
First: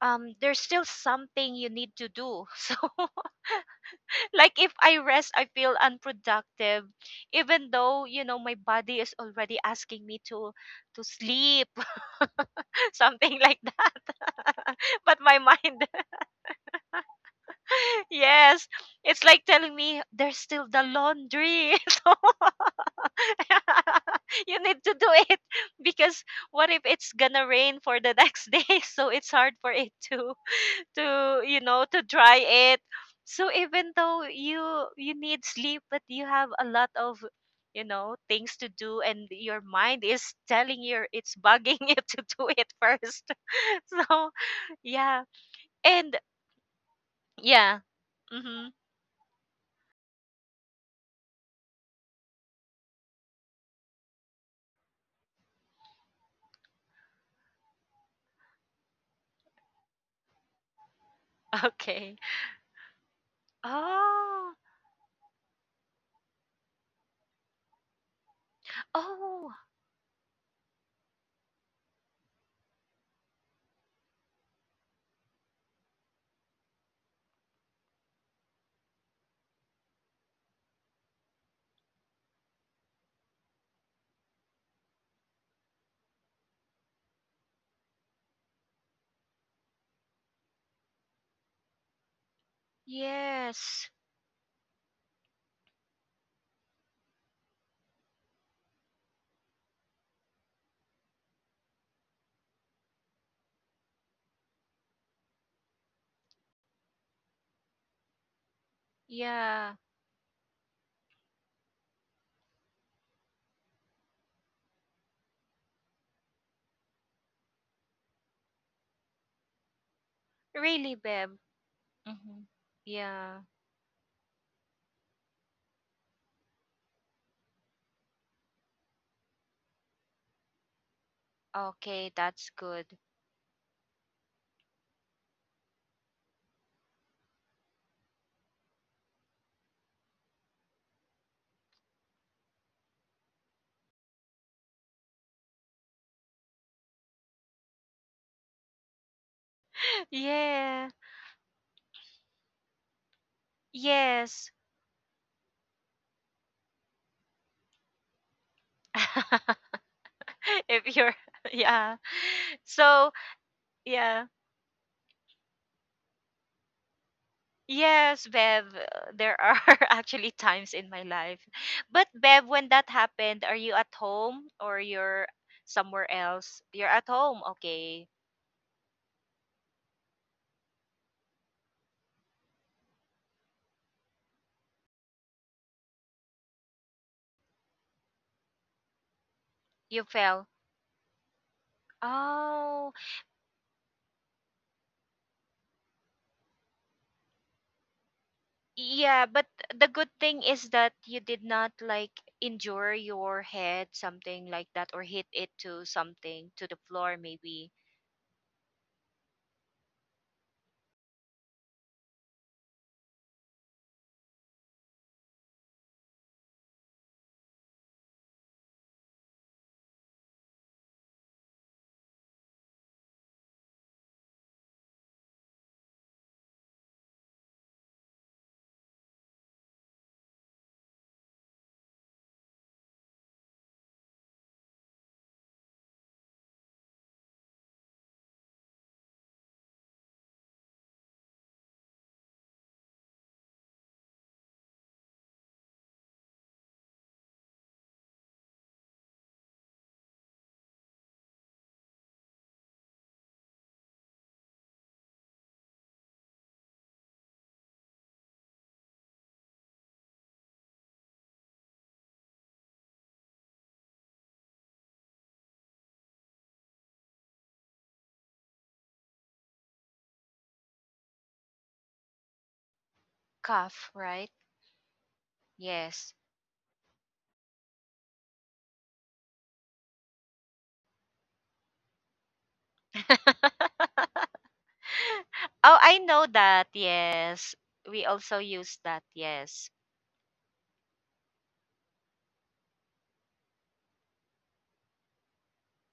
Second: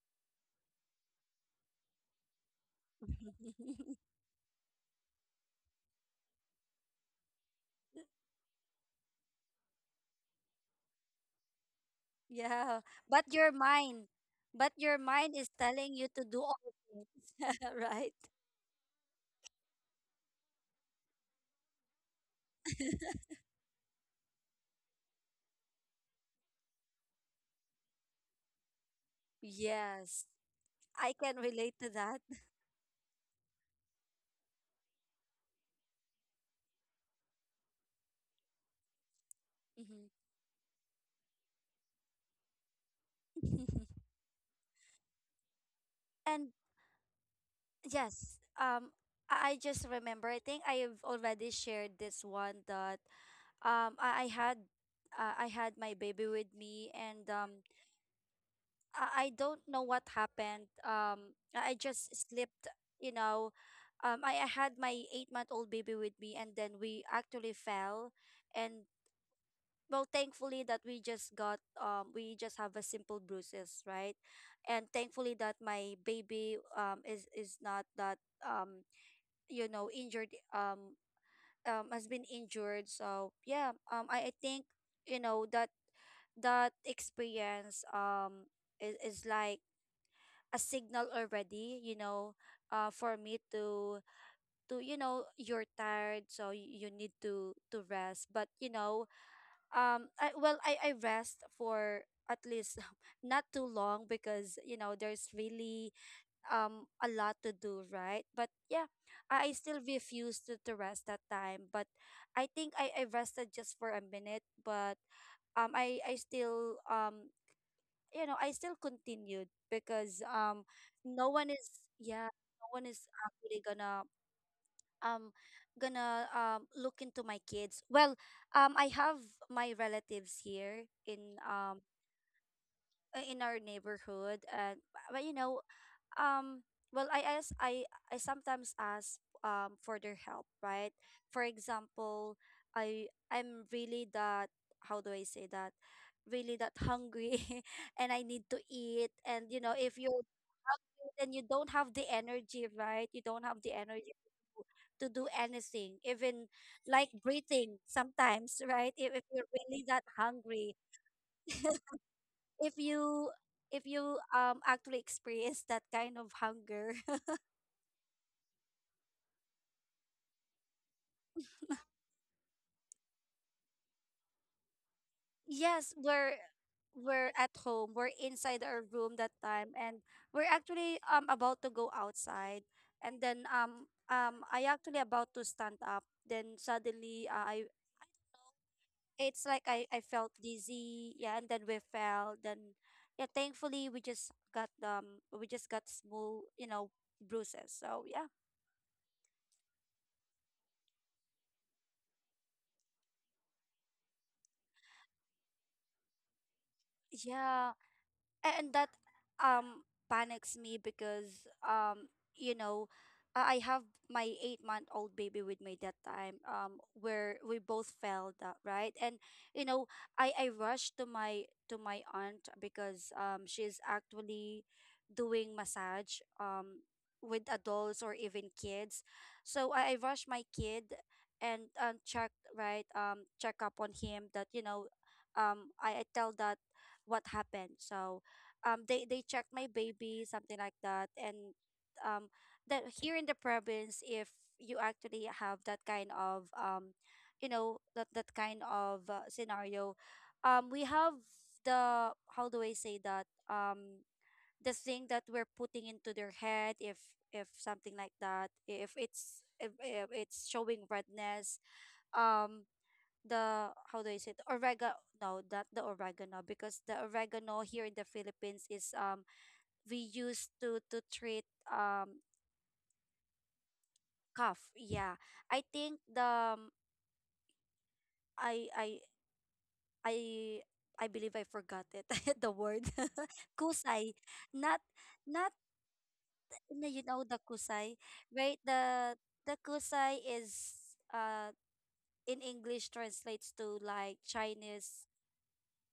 there's still something you need to do. [LAUGHS] So,
[LAUGHS]
like, if I rest, I feel unproductive, even though, you know, my body is already asking me to sleep, [LAUGHS]
Yeah, but
something
your
like
mind, but
that.
your
[LAUGHS] But
mind
my
is
mind,
telling you to do all things, [LAUGHS]
[LAUGHS]
right?
yes, it's like telling me there's still the laundry. [LAUGHS] So, [LAUGHS] you need to do it [LAUGHS] because what if it's gonna rain for the next day? [LAUGHS] So it's hard for it
Yes,
to
I can
to you
relate
know,
to
to
that.
dry it. So even though you need sleep, but you have a lot of, you know, things to do, and your mind
Mhm.
is telling you, it's bugging you [LAUGHS] to do it first. [LAUGHS]
[LAUGHS]
So yeah. And
And
yeah.
yes.
Mm-hmm.
I just remember, I think I have already shared this one, that um I, I had I had my baby with me and I don't know what happened.
[LAUGHS]
I just
Okay.
slipped. You know, I
Oh.
had my 8-month old baby with me, and then we actually fell. And
Oh
well, thankfully that we just got, we just have a simple bruises, right? And thankfully that my baby is not that, you know, injured, has been injured. So yeah, I think, you know, that experience is like a signal already, you know, uh, for me
yes.
to, you know, you're tired, so you need to rest. But you know, well, I rest for at least, [LAUGHS] not too long, because you know, there's really a lot to do, right? But yeah, I
Yeah.
still refused to, rest that time. But I think I rested just for a minute, but I still, you know, I still continued because
Really,
no
Beb?
one is, yeah,
Mm-hmm.
no one is
Yeah.
actually gonna um look into my kids. Well, I have my relatives here in,
Okay, that's good.
in our neighborhood. And but you know, um well i ask i I sometimes ask for their help, right? For example, I'm really that, how do I say that, really that hungry, [LAUGHS] and I need to eat. And you know, if
[LAUGHS]
you're
Yeah.
hungry, then you don't have the energy, right? You don't have the energy to
Yes.
do anything, even like breathing sometimes, right? If you're
[LAUGHS]
really that hungry,
If you're [LAUGHS]
[LAUGHS]
yeah.
if
So,
you, if you
yeah.
actually experience that kind of hunger.
Yes, Bev, there are [LAUGHS] actually times in my life. But Bev, when that happened, are you at home or you're
Yes,
somewhere
we're
else? You're at
we're
home.
at home.
Okay.
We're inside our room that time, and we're actually about to go outside, and then I actually about to stand up. Then suddenly, I it's like
You
I felt
fell.
dizzy. Yeah, and then we fell. Then
Oh.
yeah, thankfully we just got, we just got small, you know, bruises. So yeah,
Yeah, but the good thing is that you did not like injure your head, something like that, or hit it to something, to the floor, maybe.
yeah. And that panics me because you know I have my 8 month old baby with me that time, where we both fell that, right? And you know I rushed to my aunt because she's actually doing massage, with adults or even kids. So I rushed my kid and checked, right? Check up on him that, I tell that what happened. So they check my baby, something like that. And um that here in the province if you actually have that kind of, that kind of scenario, we have the, how do I say that, the thing that we're putting into their head, if something like that, if it's if it's showing redness. um the, how do I say it? Oregano. No, not the oregano, because the oregano here in the Philippines is, we use to treat um
Cuff, right?
cough. Yeah. I think
Yes.
the I I believe I forgot it [LAUGHS] the word. [LAUGHS] Kusai.
[LAUGHS]
Not, not,
Oh, I know that.
no, you know the
Yes.
kusai,
We also
right?
use that.
The
Yes.
kusai is uh in English translates to like Chinese,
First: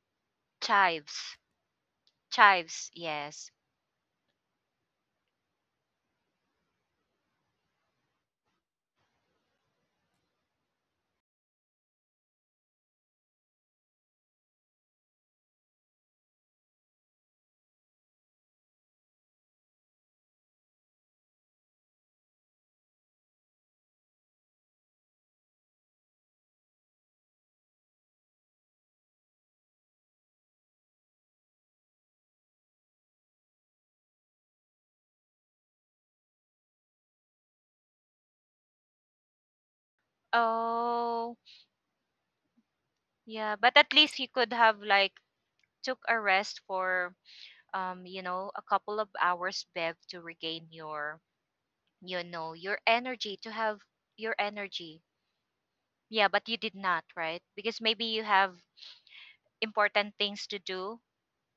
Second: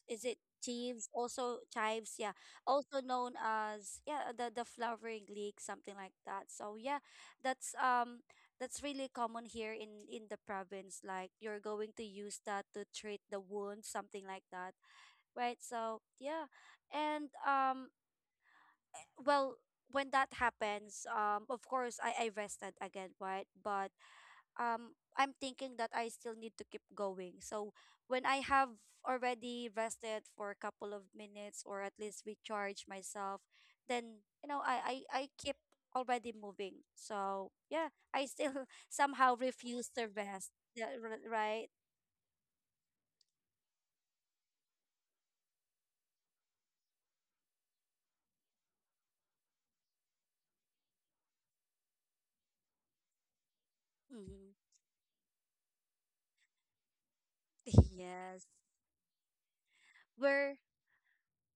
is it? Chives.
Chives.
Also chives, yeah,
Chives.
also known
Yes.
as, yeah, the flowering leek, something like that. So yeah, that's um that's really common here in the province. Like, you're going to use that to treat the wound, something like that, right? So yeah. And well, when that happens, of course I rested again, right? But I'm thinking that I still need to keep going. So when I have already rested for a couple of minutes, or at least recharge myself, then I keep already moving. So yeah, I still [LAUGHS] somehow refuse to rest. Yeah,
Oh,
right?
yeah. But at least you could have like took a rest for, you know, a couple of hours, Bev, to regain your, you know, your energy, to have your
Hmm.
energy. Yeah, but you did not, right? Because
[LAUGHS]
maybe you
Yes.
have important things
We're
to do.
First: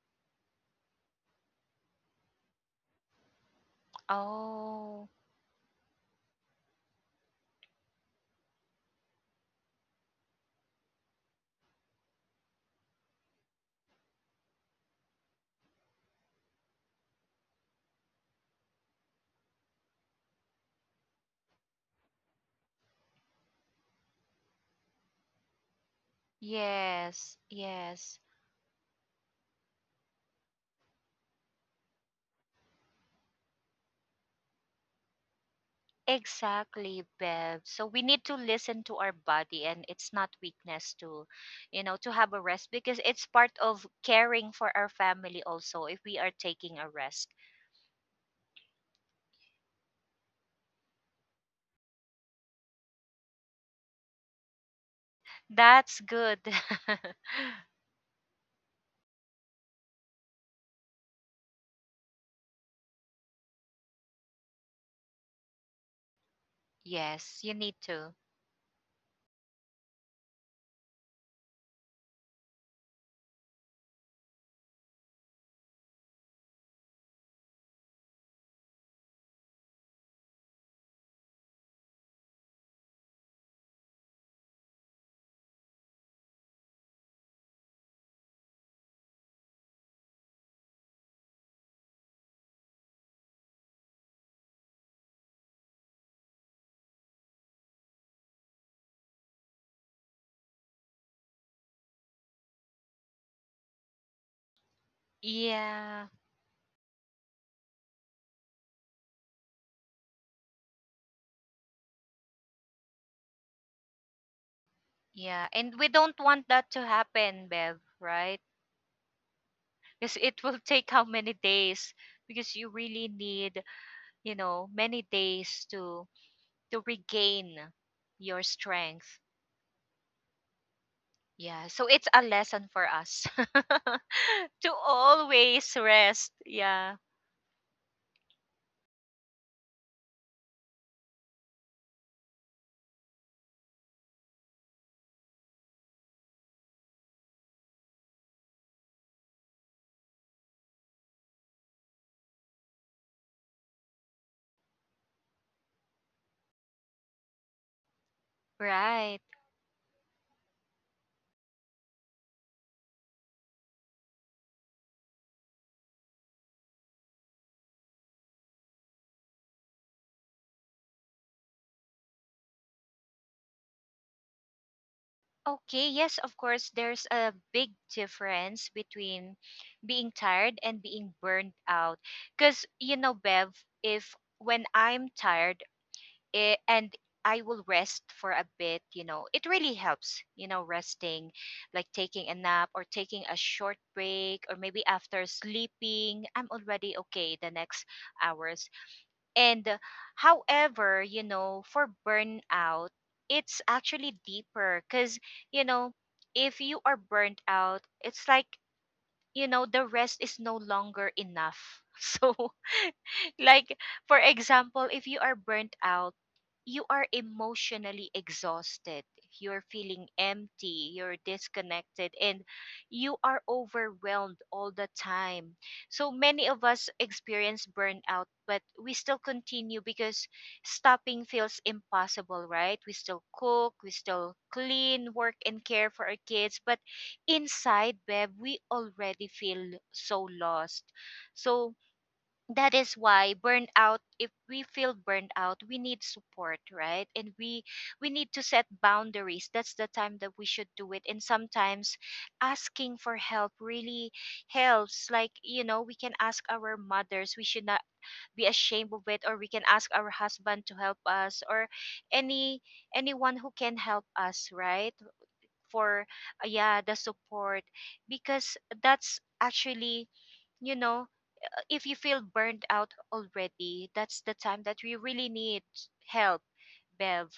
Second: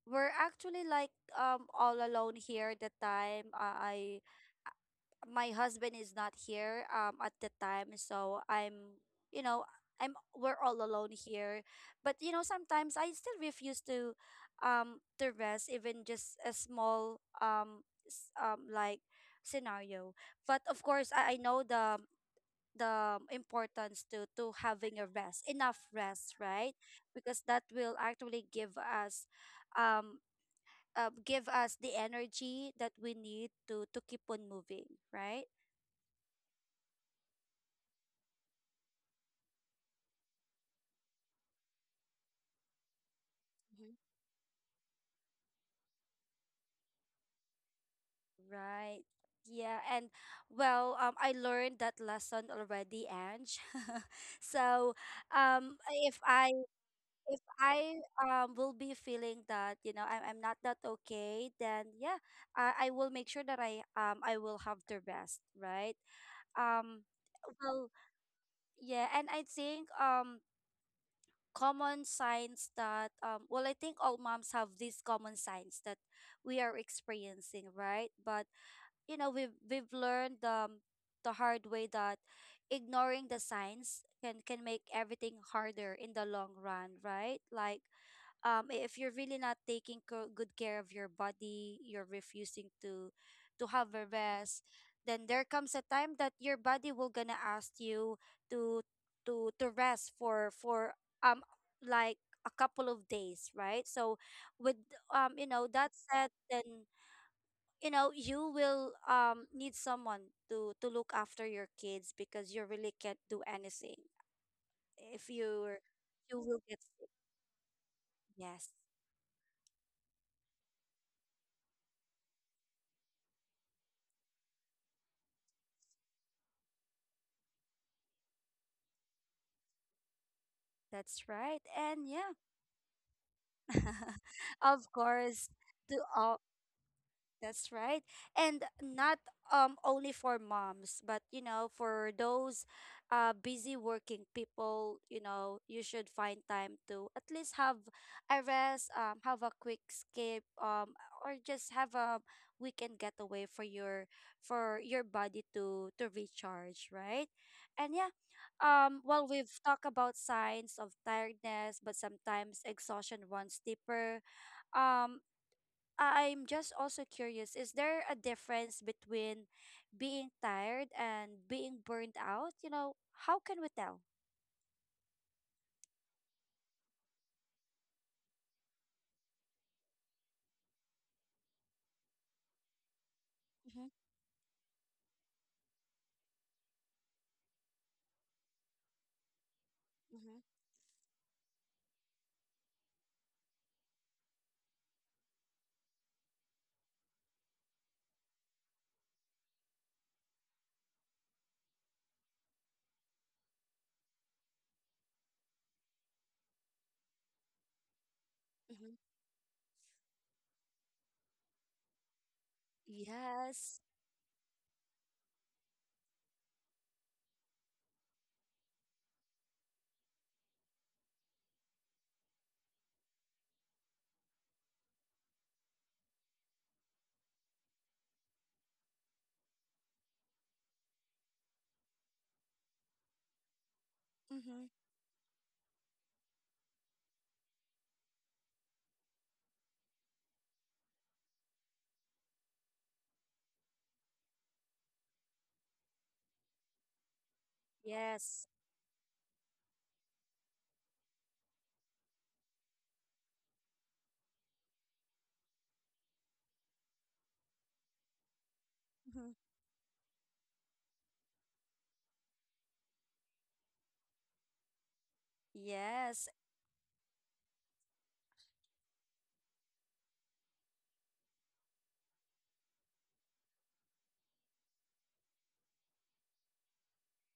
we're actually like all alone here at the time. I
Oh,
my husband is not here at the time, so I'm, you know I'm, we're all alone here. But you know, sometimes I still refuse to, to rest even just a small, like scenario. But of course I know the importance to having a rest, enough rest, right?
yes,
Because that will
yes.
actually um give us the energy that we need to keep on moving, right?
Exactly, Bev, so we need to listen to our body, and it's not weakness to, you know, to have a rest, because it's part of caring for our family also, if we are taking a rest.
Right. Yeah. And well, I learned that lesson already, Ange. [LAUGHS] So, um,
That's
if
good.
I, if
[LAUGHS]
I will be feeling that, you know, I'm, not that okay, then yeah, I will make sure that I, I will have the rest, right? Um,
Yes, you need
well,
to.
yeah. And I think, common signs that, well, I think all moms have these common signs that we are experiencing, right? But you know, we've learned the hard way that ignoring the signs can make everything harder in the long run, right? Like if you're really not taking good care of your body, you're refusing to have a rest, then there comes a time that your body will gonna ask you to, to rest for um like a couple of days, right? So with, you know, that
Yeah.
said, then you know, you will need someone to look after your kids because you really can't do anything if
Yeah,
you,
and we don't
you
want
will
that
get
to
sick.
happen, Bev, right?
Yes.
Because it will [LAUGHS] take how many days? Because you really need, you know, many days to regain your strength.
That's right.
Yeah, so it's
And
a
yeah,
lesson for us [LAUGHS]
[LAUGHS]
to
of course,
always
to
rest.
all.
Yeah,
That's right. And not, only for moms, but you know, for those busy working people, you know, you should find time to at least have a rest, have a quick escape, or just have a weekend getaway for your, for your body to recharge, right? And yeah,
right.
well, we've talked about signs of tiredness, but sometimes exhaustion runs deeper. Um, I'm just also curious, is there a difference between being tired and being burned out? You know, how can we tell?
Okay, yes, of course, there's a big difference between being tired and being burned out. Because, you know, Bev,
Mm-hmm.
if when I'm tired, it, and I will rest for a bit, you know. It really helps,
Mm-hmm.
you know, resting, like taking a nap or taking a short break, or maybe after sleeping, I'm already okay the next hours. And however, you know, for burnout, it's actually deeper because, you know, if you are burnt out, it's like,
Mm-hmm.
you know, the rest is no longer enough. [LAUGHS] So, like,
Yes.
for example, if you are burnt out, you are emotionally exhausted. You're feeling empty, you're disconnected, and you are overwhelmed all the time. So many of us experience burnout, but we still continue because stopping feels impossible, right? We still cook, we still
Mm-hmm.
clean, work, and care for our kids, but inside, Bev, we already feel so lost. So that is why burnout, if we feel burned out, we need support, right? And we need to
Yes.
set boundaries. That's the time that we should do it. And sometimes asking for help really helps. Like, you know, we can ask our mothers, we should not be ashamed of it,
Mm-hmm.
or we can ask our husband to help us, or any anyone who can help us, right? For,
Yes.
yeah, the support, because that's actually, you know, if you feel burned out already, that's the time that we really need help, Bev.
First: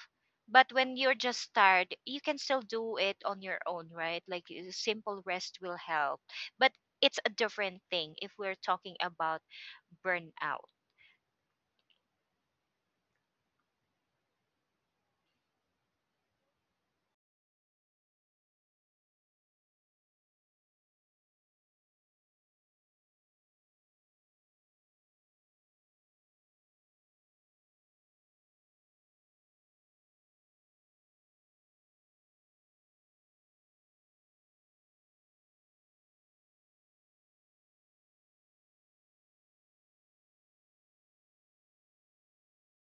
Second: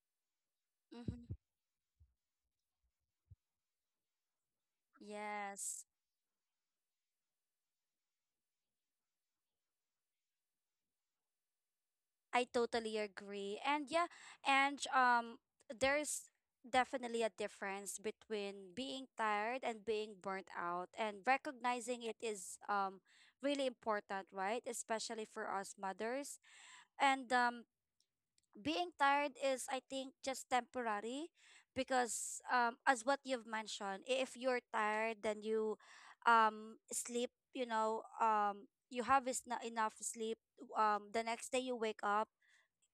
But when you're
Mm-hmm.
just tired, you can still do it on your own, right? Like a simple rest will
Yes,
help. But it's a different thing if we're talking about burnout.
I totally agree. And yeah, and there's definitely a difference between being tired and being burnt out, and recognizing it is really important, right? Especially for us mothers. And being tired is, I think, just temporary because, as what you've mentioned, if you're tired, then you, sleep, you know, you have is not enough sleep, the next day you wake up,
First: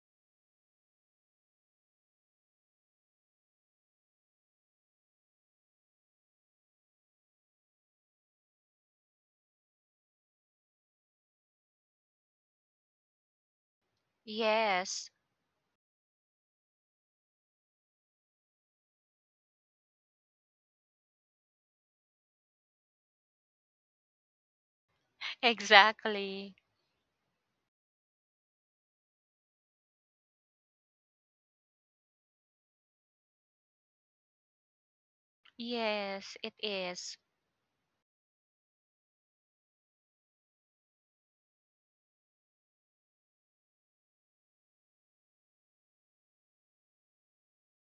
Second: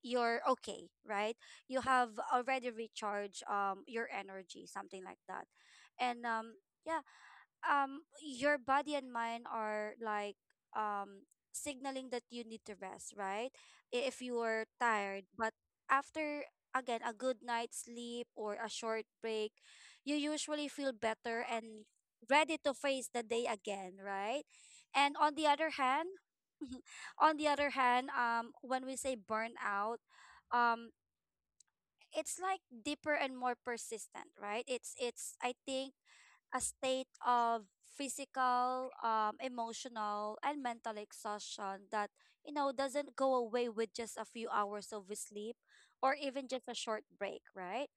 you're okay, right? You have already recharged, your energy, something like that. And yeah, your body and mind are like, um signaling that you need to rest, right? If you are
Yes,
tired, but after, again, a good night's sleep or a short break, you usually feel better and ready to face the day again, right? And on the other hand,
exactly.
[LAUGHS] on the other hand, when we say burnout, um it's like deeper and more persistent, right? It's, I think,
Yes, it
a state
is.
of physical, emotional, and mental exhaustion that, you know, doesn't go away with just a few hours of sleep or even just a short break, right?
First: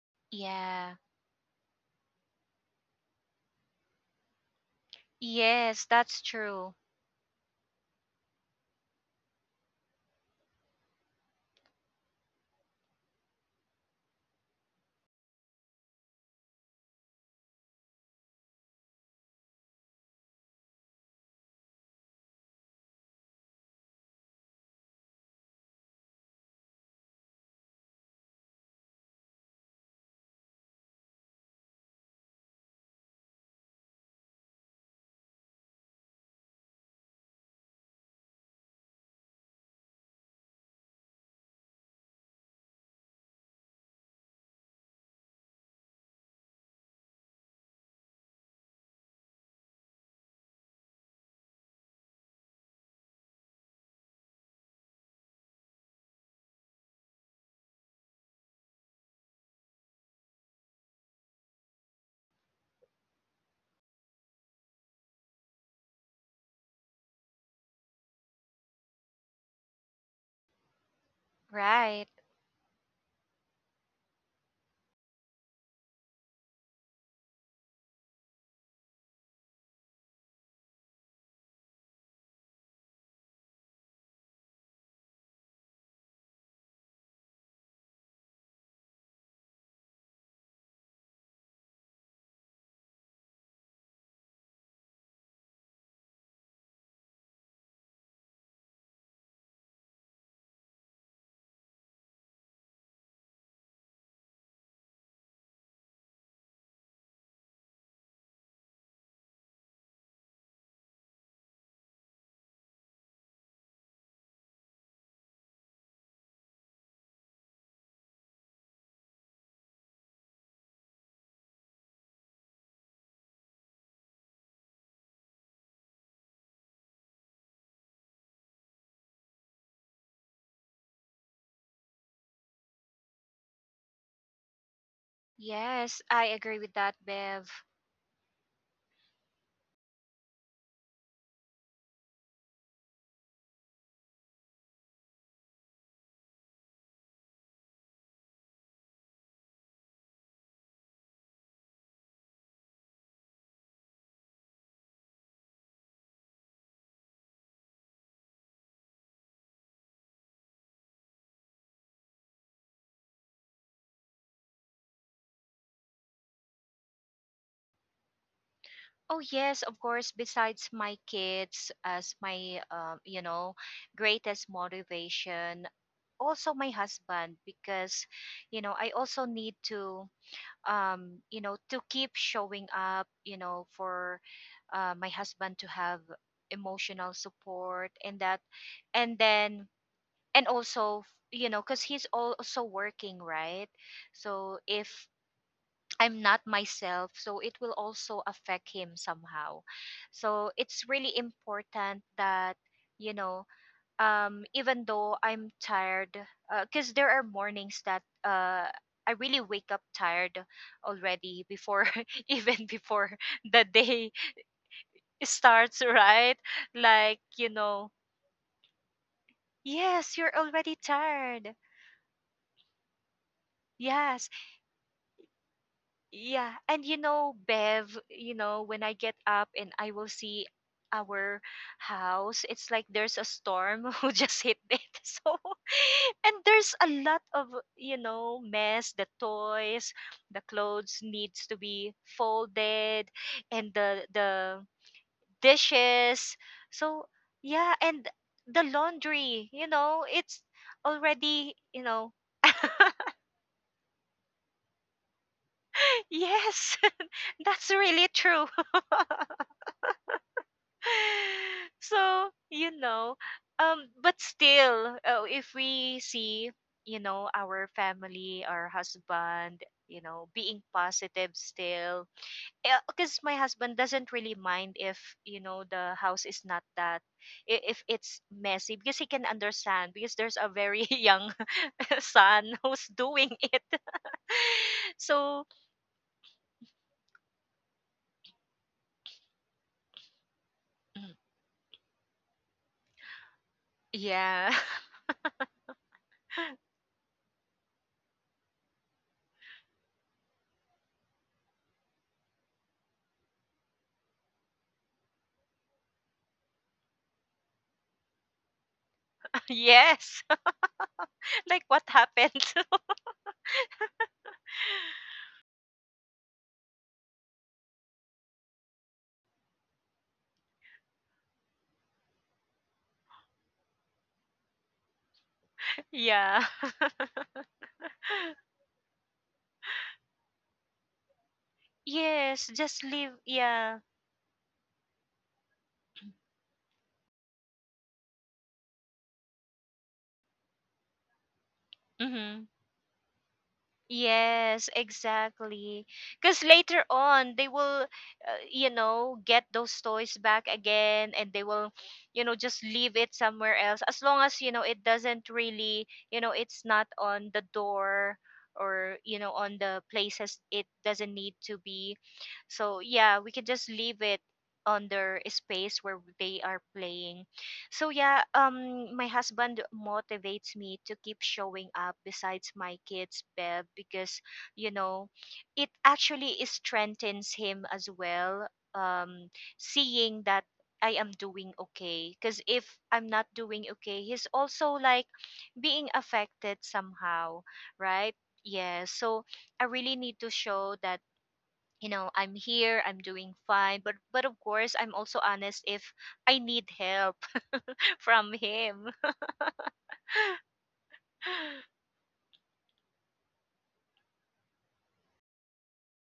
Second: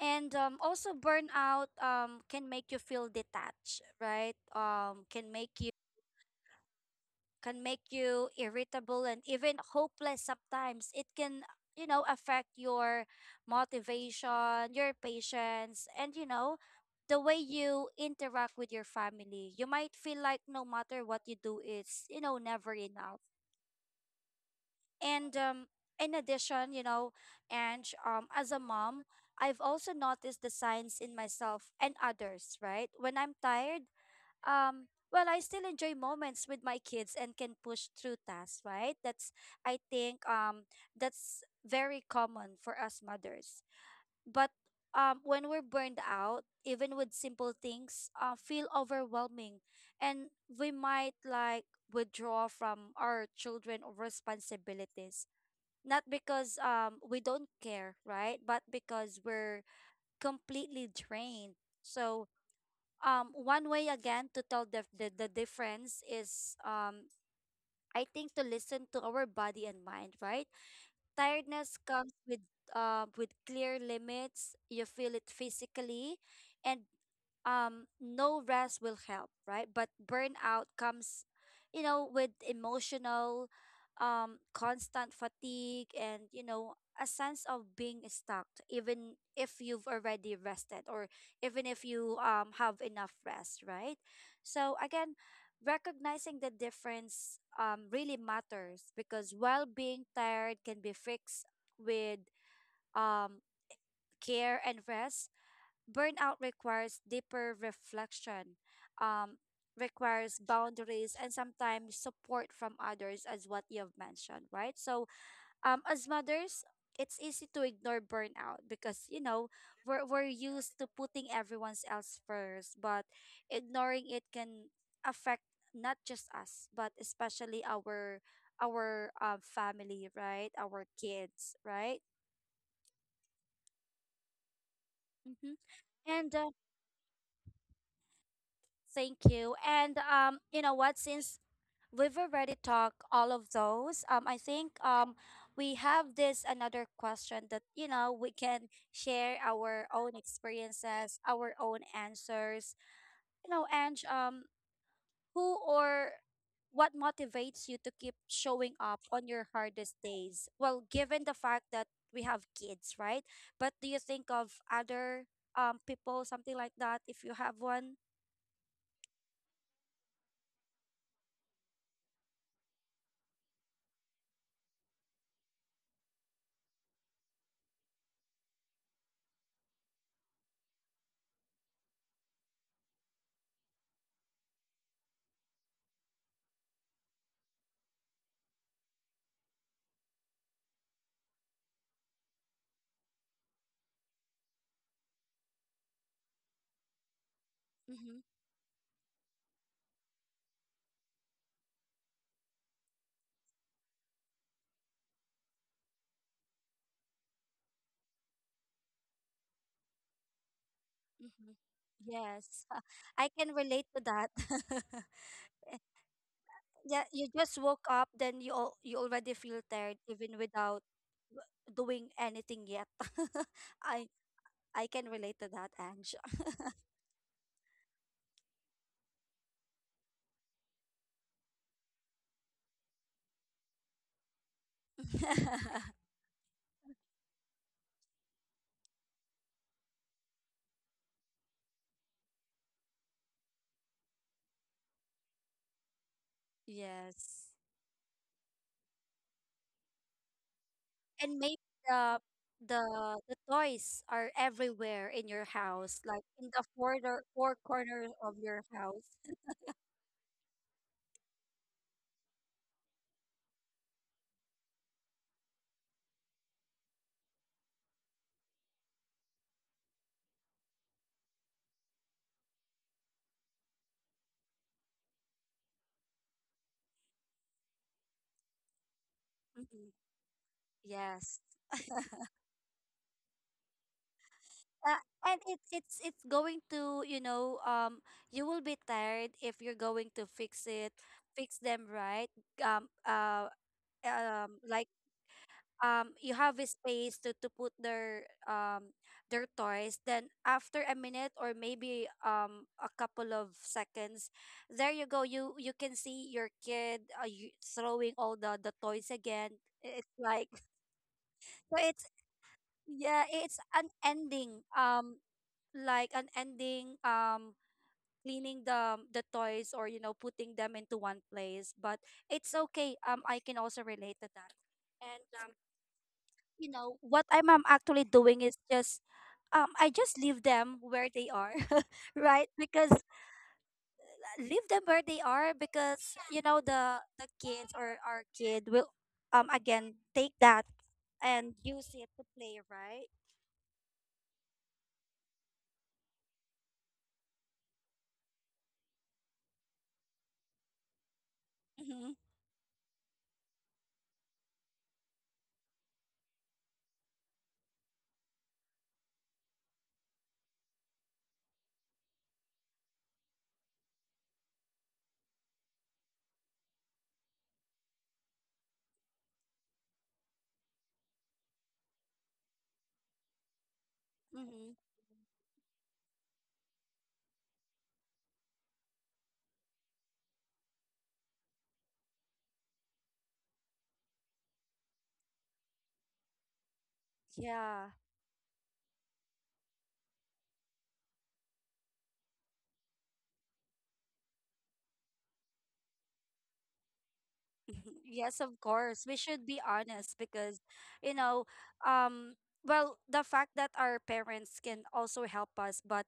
And also,
Yeah.
burnout, can make you feel detached, right? Can make you,
Yes, that's true.
irritable and even hopeless sometimes. It can, you know, affect your motivation, your patience, and, you know, the way you interact with your family. You might feel like no matter what you do, it's, you know, never enough. And in addition, you know, and as a mom, I've also noticed the signs in myself and others, right? When I'm tired, well, I still enjoy moments with my kids and can push through tasks, right? That's, I think, that's very common for us mothers. But when we're burned out, even with simple things, feel overwhelming, and we might like withdraw from our children or responsibilities, not because, we don't care, right, but because we're completely drained. So, one way, again, to tell the, the difference is, I think to listen to our body and mind, right? Tiredness
Right.
comes with, with clear limits. You feel it physically, and no rest will help, right? But burnout comes, you know, with emotional, constant fatigue, and you know, a sense of being stuck even if you've already rested, or even if you, have enough rest, right? So again, recognizing the difference, really matters, because while being tired can be fixed with, um care and rest, burnout requires deeper reflection, um, requires boundaries and sometimes support from others, as what you've mentioned, right? So, as mothers, it's easy to ignore burnout because, you know, we're used to putting everyone else first, but ignoring it can affect not just us, but especially our family, right? Our kids, right? Mm-hmm.
Yes, I
And
agree with that, Bev.
thank you. And you know what? Since we've already talked all of those, I think, we have this another question that, you know, we can share our own experiences, our own answers. You know, and who or what motivates you to keep showing up on your hardest days? Well, given the fact that we have kids, right? But do you think of other, people, something like that, if you have one?
Oh yes, of course. Besides my kids as my, you know, greatest motivation, also my husband, because you know, I also need to, you know, to keep showing up. You know, for, my husband to have emotional support. And that and then and also you know, because he's also working, right? So if I'm not myself, so it will
Mm-hmm.
also affect him somehow. So it's really important that, you know, even though I'm tired, because there are mornings that, I really wake up tired already
Mhm.
before, [LAUGHS] even
Yes, [LAUGHS]
before
I can
the
relate to
day
that. [LAUGHS]
[LAUGHS] starts, right?
Yeah,
Like,
you
you
just woke
know,
up, then you, you already feel tired
yes, you're
even
already
without,
tired.
doing anything yet. [LAUGHS] I
Yes.
I can relate to that, Ange.
Yeah, and you know, Bev, you know, when I get up and I will see our house, it's like there's a storm [LAUGHS] who just hit it. [LAUGHS] So,
[LAUGHS]
and there's a lot of, you know, mess, the toys, the clothes needs to be folded, and the dishes. So,
Yes.
yeah, and the laundry, you know, it's
And
already,
maybe
you know,
the,
[LAUGHS]
the toys are everywhere in your house, like in the
yes,
four,
[LAUGHS]
four
that's really
corners of
true.
your house.
[LAUGHS] [LAUGHS] So, you know, but still, if we see, you know, our family, our husband, you know, being positive still, because my husband doesn't really mind if, you know, the house is not that, if it's messy, because he can
[LAUGHS]
understand,
Mhm.
because there's a very [LAUGHS] young
Yes.
[LAUGHS] son who's doing it. [LAUGHS]
Uh, and
So,
it's, going to, you know, you will be tired if you're going to fix it,
mm,
fix them, right? um uh
yeah.
like you have a space to put their, their toys, then after a minute, or maybe, a couple of seconds, there you go, you, can see your kid, throwing all the, toys
[LAUGHS]
again, it's
Yes.
like,
[LAUGHS] Like,
so
what
it's,
happened? [LAUGHS]
yeah, it's unending, like an ending, cleaning the, toys, or you know, putting them into one place. But it's okay, I can also relate to that. And
Yeah.
you know what I'm, actually doing is just, I just leave them where they are [LAUGHS]
Yes,
right?
just
Because,
leave. Yeah.
leave them where they are, because you know the kids or our kid will, again take that and use it to
Mm-hmm.
play, right?
Yes, exactly. Because later on, they will, you know, get those toys back again, and they will,
Mm-hmm.
you know, just leave it somewhere else. As long as, you know, it doesn't really, you know, it's not on the door, or, you know, on the places it doesn't need to be. So, yeah, we can just leave it on their space where they are playing. So yeah, um, my husband motivates me to keep showing up besides my kids' bed, because you
Mm-hmm.
know, it actually strengthens him as well, um seeing that I am doing okay, because if I'm not doing okay, he's also like being affected somehow,
Yeah.
right? Yeah, so I really need to show that, you know, I'm here, I'm doing fine, but of course I'm also honest if I need help [LAUGHS]
[LAUGHS]
from
Yes, of
him.
course. We should be honest because, you know, um, well, the fact that our parents can also help us, but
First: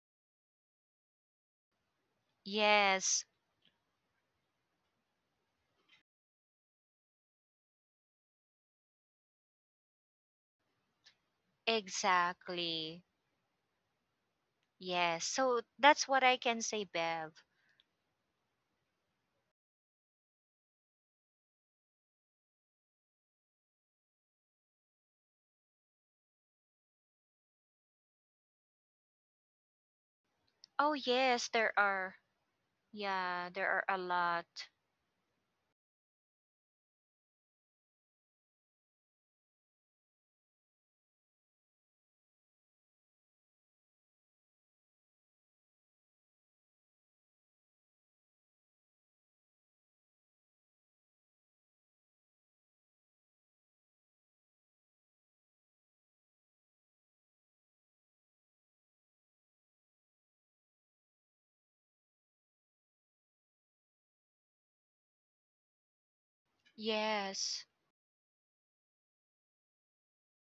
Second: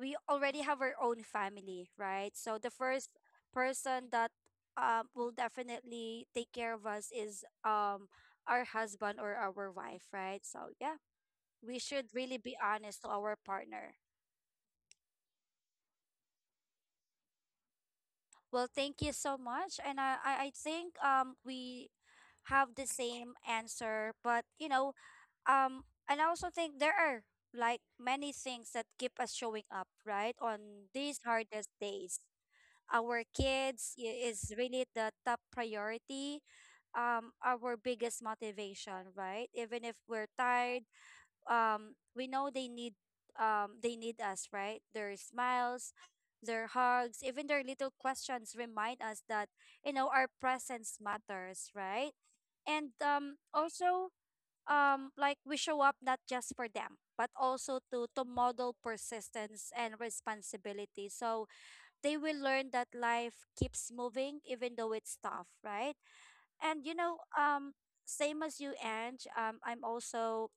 we already have our own family, right? So the first
Yes,
person that, will definitely take care of us is, our husband or our wife, right? So yeah, we should really be honest
exactly.
to our partner.
Yes. So that's what I can say, Bev.
Well, thank you so much, and I think we have the same answer, but um and I also think there are like many things that keep us showing up, right, on
Oh,
these
yes,
hardest
there
days.
are.
Our
Yeah, there are
kids
a lot.
is really the top priority, our biggest motivation, right? Even if we're tired, we know they need, they need us, right? Their smiles, their hugs, even their little questions remind us that, you know, our presence matters, right? And also, like, we show up not just for them but also to model persistence and responsibility, so they will learn that life keeps moving even though it's tough, right? and you know
Yes.
Same as you, Ange. I'm also,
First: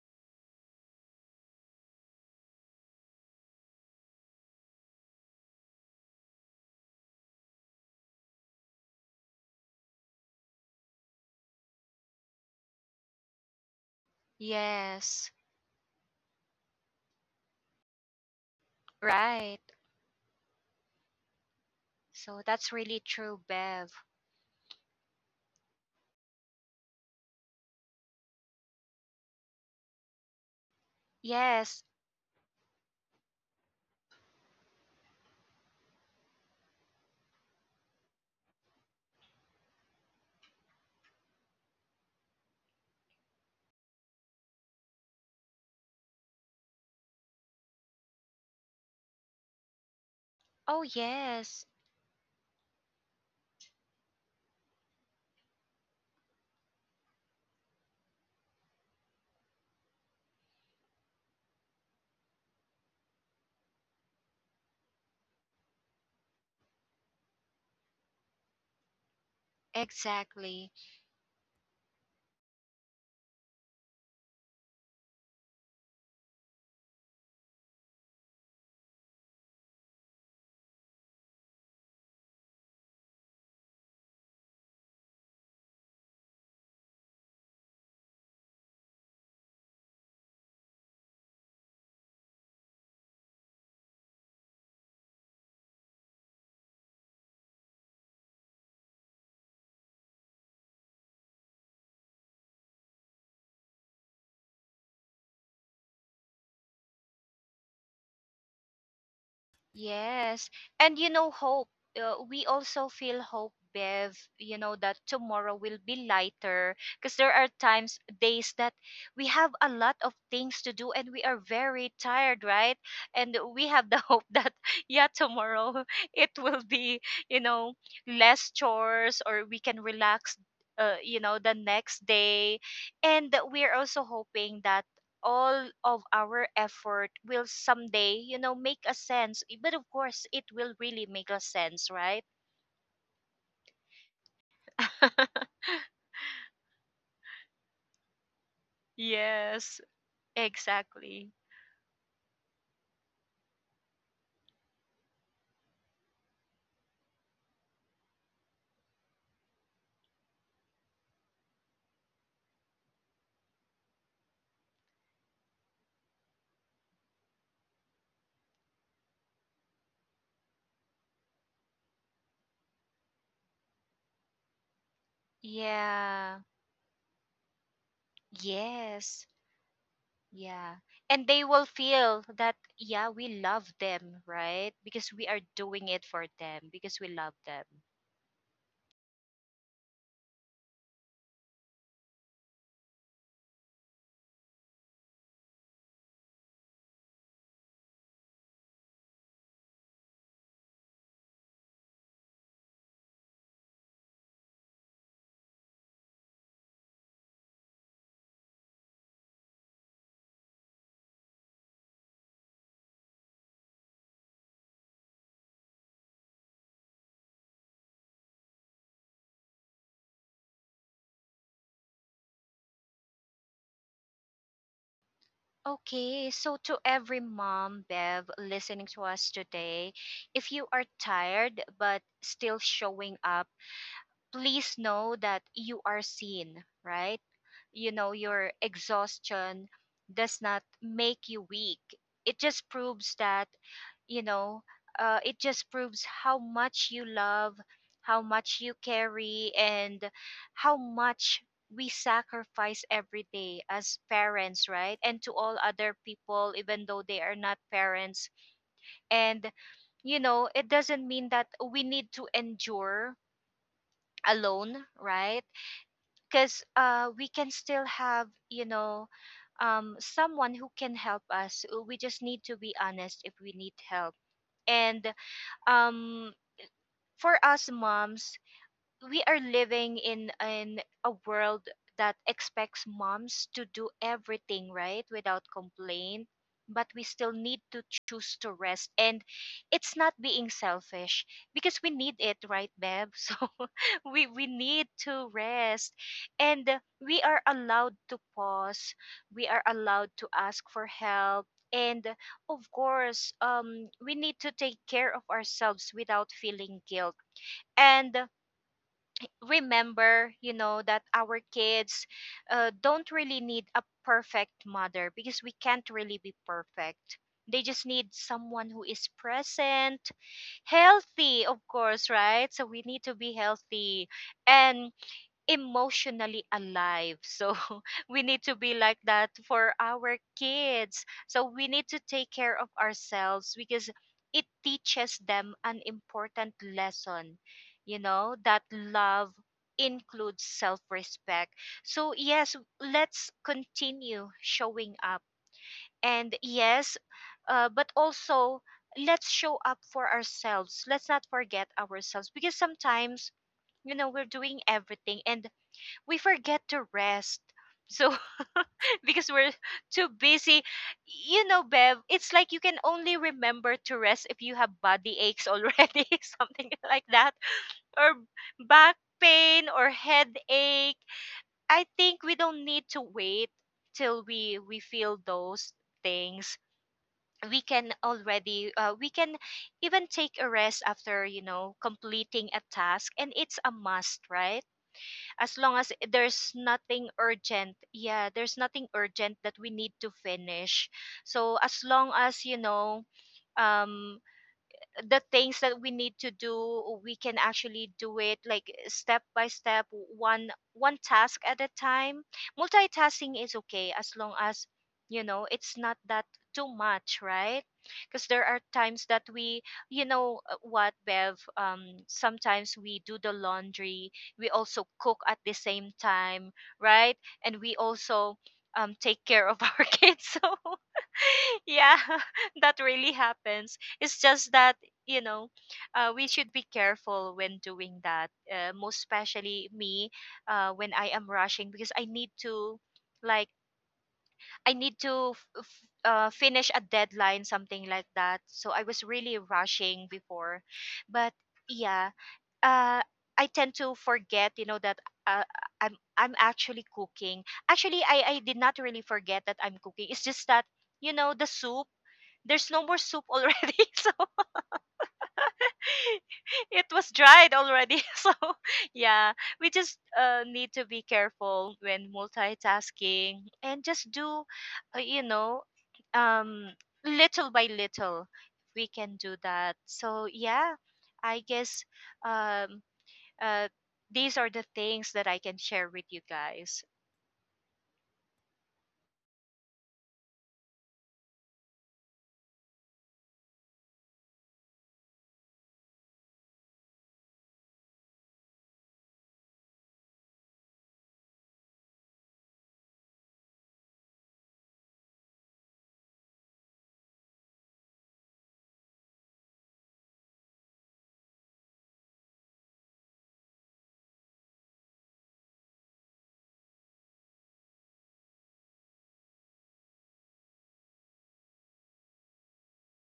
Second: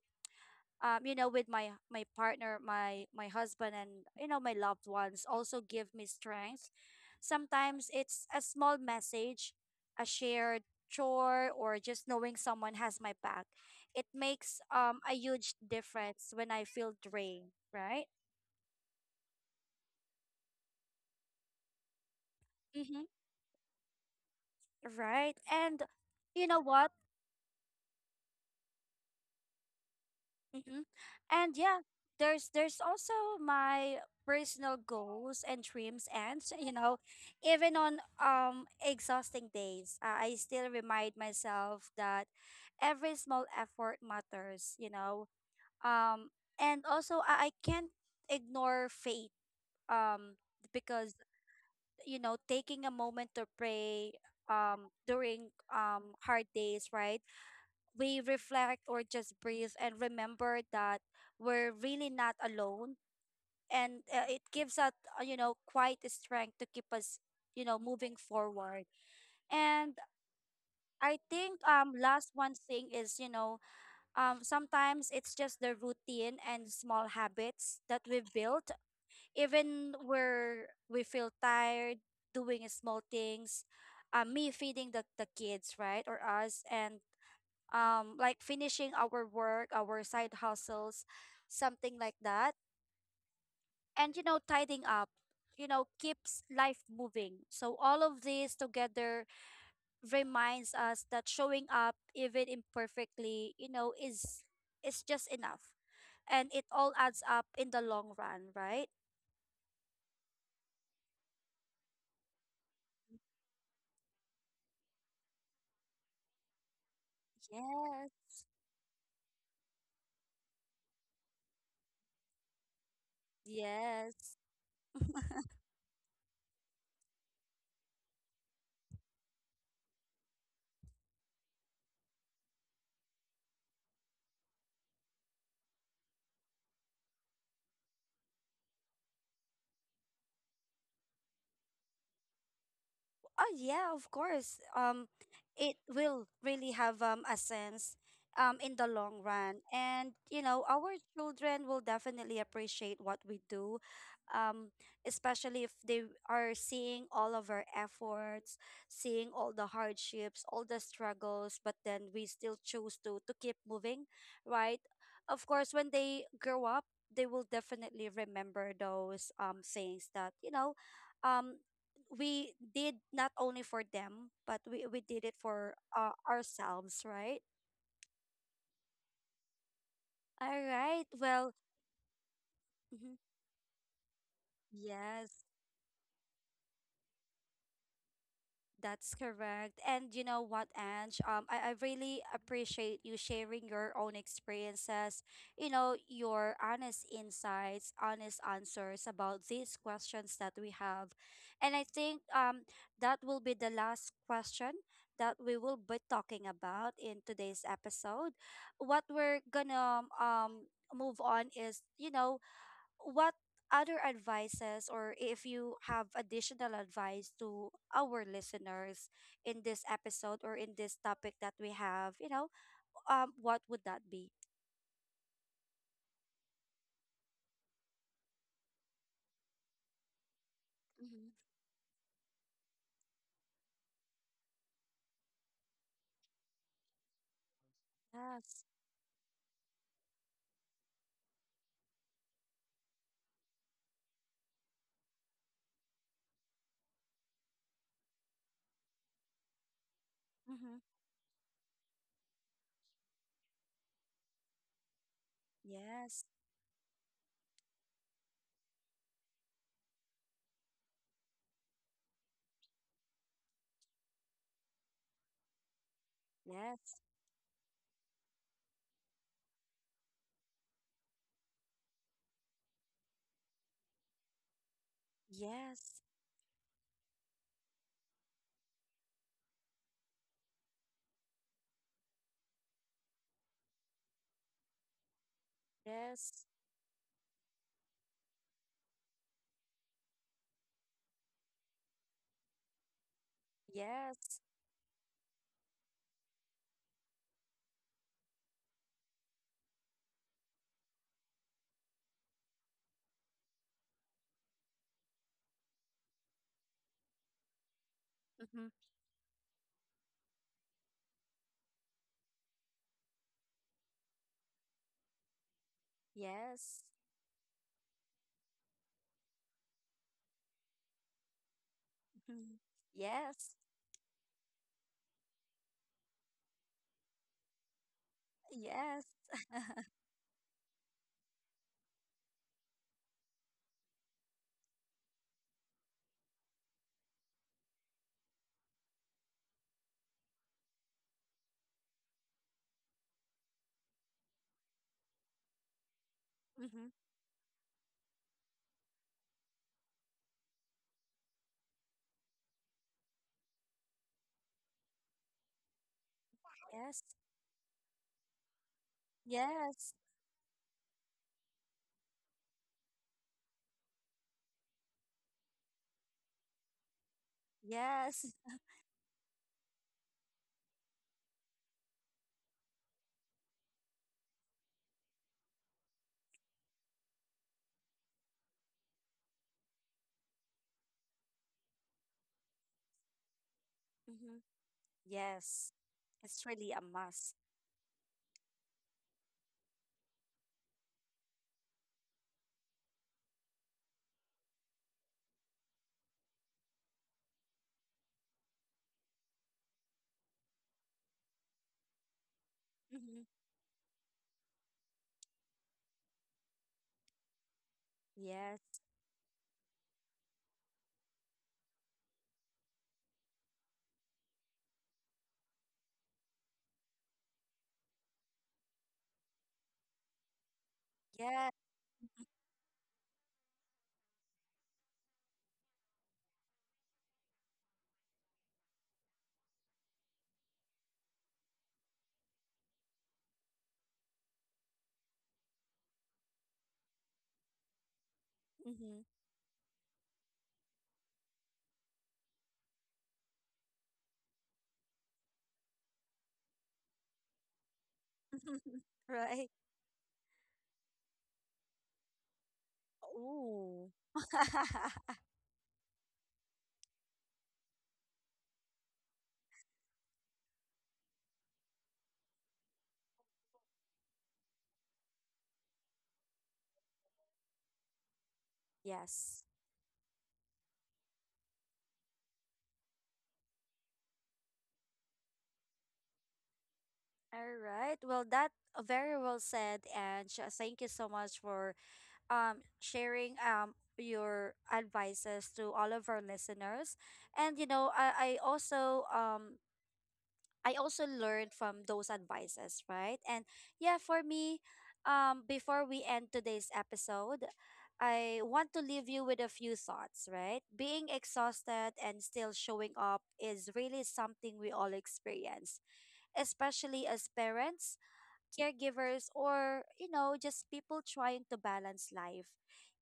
you know, with my partner, my husband, and you know, my loved ones also give me strength. Sometimes it's a small message, a shared chore, or just knowing someone has my back. It makes a
Yes.
huge difference when I feel drained, right?
Right. So that's really
Mm-hmm.
true, Bev.
Right. And you know what? Mm-hmm. And yeah,
Yes.
there's also my personal goals and dreams and [LAUGHS] so, you know, even on exhausting days, I still remind myself that every small effort matters, you know. Um and also I can't ignore faith um
Oh,
because
yes.
you know, taking a moment to pray during hard days, right? We reflect or just breathe and remember that we're really not alone, and it gives us, you know, quite a strength to keep us, you know, moving forward. And
Exactly.
I think last one thing is, you know, sometimes it's just the routine and small habits that we've built. Even where we feel tired, doing small things, me feeding the, kids, right, or us, and like finishing our work, our side hustles, something like that, and you know, tidying up, you know, keeps life moving. So all of this together reminds us that showing up, even imperfectly, you know, is just enough, and it all adds up in the long run, right?
Yes. And you know, hope, we also feel hope, Bev, you know, that tomorrow will be lighter, because there are times,
Yes.
days that we have a lot of things to do and we are very tired, right? And we have the [LAUGHS] hope
Yes.
that, yeah, tomorrow [LAUGHS] it will be, you know, less chores, or we can relax. You know, the next day. And we're also hoping that all of our effort will someday, you know, make a sense. Eh, but of course, it will really make a sense, right?
Oh yeah, of course.
[LAUGHS]
It will really have a sense in the long run,
Yes,
and you know, our
exactly.
children will definitely appreciate what we do, um, especially if they are seeing all of our efforts, seeing all the hardships, all the struggles, but then we still choose to keep moving, right? Of course, when they grow up, they will definitely remember those things that. Um, we did not only for them, but we did it for,
Yeah.
ourselves, right?
Yes.
All
Yeah.
right.
And they
Well,
will feel that, yeah,
mhm,
we love them, right? Because we are
yes.
doing it for them, because we love them.
That's correct. And you know what, Ange? I really appreciate you sharing your own experiences, you know, your honest insights, honest answers about these questions that we have. And I think that will be the last question that we will be talking about in today's episode. What we're gonna move on is, you know, what other advices or if you have additional advice to our listeners in this episode or in this topic that we have, you know, what would that be?
Okay, so to every mom, Bev, listening to us today, if you are
Mm-hmm.
tired but still showing up, please know that you are seen, right? You know, your
Yes.
exhaustion does not make you weak. It just proves you know, it just proves how much you love, how much you carry, and how
Mm-hmm.
much we sacrifice every day as parents, right? And to all other
Yes.
people, even though they are not parents. And, you know, it doesn't mean that we need to endure alone, right? because
Yes.
uh, we can still have someone who can help us. We just need to be honest if we need help. And
Yes.
um, for us moms, we are living in a world that expects moms to do everything right without complaint,
Yes.
but we still need to choose to rest, and it's not being selfish because we need it, right, babe? [LAUGHS] So we
Yes.
need to rest, and we are allowed to pause, we are allowed to ask for help, and of course, we need to take care of ourselves without feeling guilt. And
Mm-hmm.
remember, you know, that our kids don't really need a perfect mother because we can't really be
Yes.
perfect. They just need someone who is present, healthy, of course, right?
Mm-hmm.
So we need to be
Yes.
healthy and emotionally alive. So [LAUGHS] we need to be like
Yes.
that for our kids. So we need to take care of ourselves because it teaches them an important lesson, you know, that love includes self respect. So, yes, let's continue showing up. And yes,
Mm-hmm.
but also let's show up for ourselves. Let's not forget ourselves because sometimes, you know, we're doing everything and we forget to
Yes.
rest. So [LAUGHS] because we're
Yes.
too busy, you know, Bev, it's like you can only remember to rest if you have body aches already, [LAUGHS] something like that, or
Yes.
back pain or headache. I think we don't need to wait till we feel those things. We can already, we can even take a rest after, you know, completing a task, and it's a
[LAUGHS]
must,
Mm-hmm.
right? As
Yes.
long as
It's
there's
really a
nothing
must.
urgent, yeah, there's nothing urgent that we need to finish. So as long as, you know, um the things that we need to do, we can actually do it like step by step, one task at a time.
Mm-hmm.
Multitasking is okay as long as, you know, it's not that too much, right? Because there are
Yes.
times that we, you know, what, Bev, sometimes we do the laundry, we also cook at the same time, right? And we also take care of [LAUGHS] our kids, so
Yes.
[LAUGHS] yeah, [LAUGHS] that really happens. It's just that, you know, we should be careful when doing that. Most especially me, when I am rushing because I need to, like, I need to finish a deadline, something like that. So I
Mm-hmm.
was really rushing before, but yeah, uh, I tend to forget, you know, that uh, I'm actually cooking. Actually, I did not
[LAUGHS]
really forget
Right.
that I'm cooking. It's just that you know the soup. There's no more soup already,
Ooh.
[LAUGHS] so
[LAUGHS]
[LAUGHS] it was dried already. [LAUGHS] So, yeah, we just need to be careful when multitasking and just do, you know, um, little by little, we can do
Yes.
that. So, yeah, I guess um, uh, these are the things that I can share with you guys.
All right. Well, that, very well said, and thank you so much for sharing your advices to all of our listeners. And you know, I also learned from those advices, right? And yeah, for me, before we end today's episode, I want to leave you with a few thoughts, right? Being exhausted and still showing up is really something we all experience, especially as parents, caregivers, or, you know, just people trying to balance life.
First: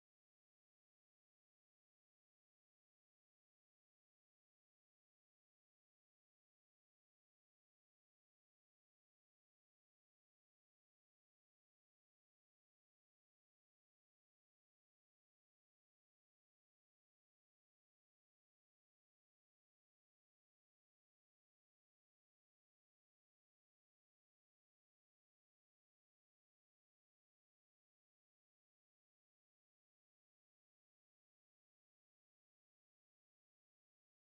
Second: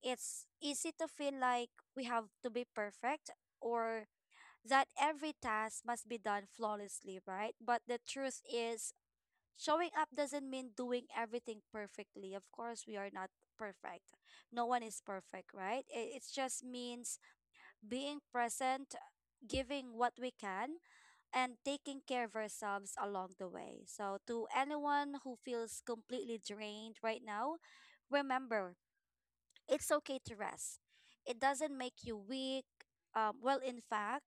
It's easy to feel like we have to be perfect or that every task must be done flawlessly, right? But the truth is, showing up doesn't mean doing everything perfectly. Of course, we are not perfect. No one is perfect, right? It just means being present, giving what we can, and taking care of ourselves along the way. So, to anyone who feels completely drained right now, remember, it's okay to rest. It doesn't make you weak. Well, in fact,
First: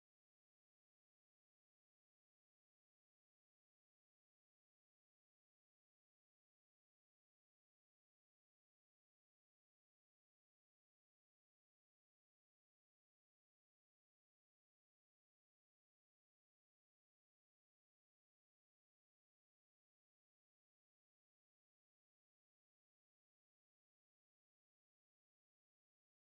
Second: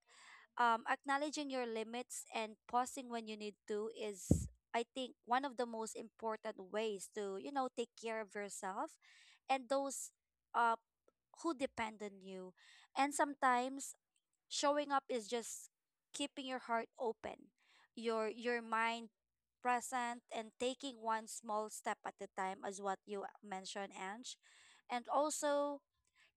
acknowledging your limits and pausing when you need to is, I think, one of the most important ways to, you know, take care of yourself and those, uh, who depend on you. And sometimes showing up is just keeping your heart open, your mind present, and taking one small step at a time, as what you mentioned, Ange. And also,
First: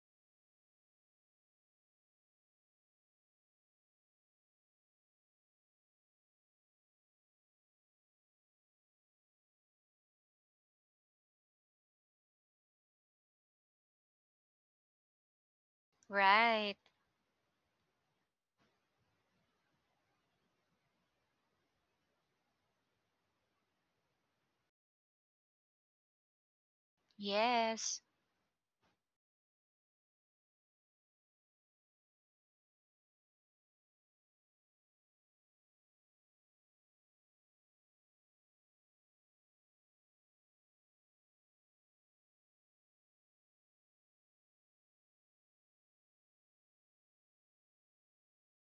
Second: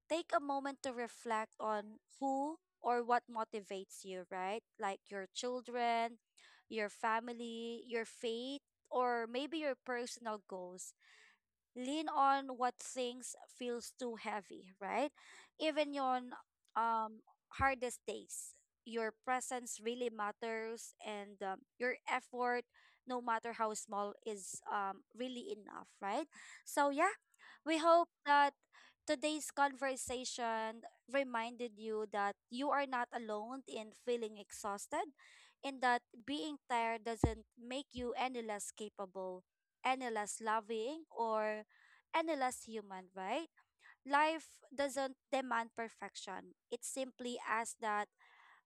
take a moment to reflect on who or what motivates you, right? Like your children, your family, your faith, or maybe your personal goals. Lean on what things feels too heavy, right? Even on
Right.
um hardest days, your presence really matters, and your effort, no matter how small, is really enough, right? So yeah, we
Yes.
hope that today's conversation reminded you that you are not alone in feeling exhausted, and that being tired doesn't make you any less capable, any less loving, or endless human, right? Life doesn't demand perfection. It simply asks that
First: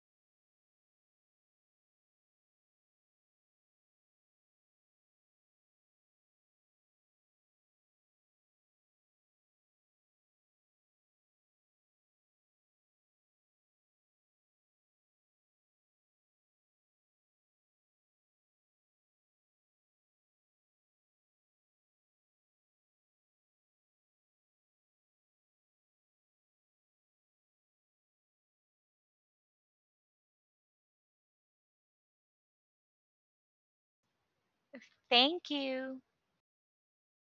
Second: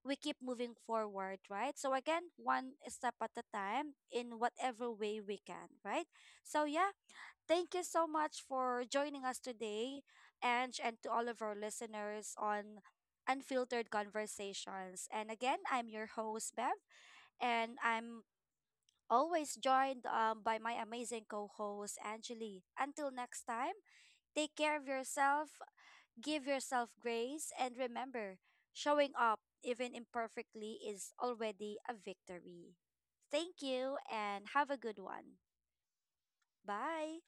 we keep moving forward, right? So again, one step at a time, in whatever way we can, right? So yeah, thank you so much for joining us today, Ange, and to all of our listeners on Unfiltered Conversations. And again, I'm your host, Bev, and I'm always joined, by my amazing co-host, Angeli. Until next time, take care of yourself, give yourself grace, and remember, showing up, even imperfectly, is already a victory. Thank you and have a good one.
Thank you.
Bye.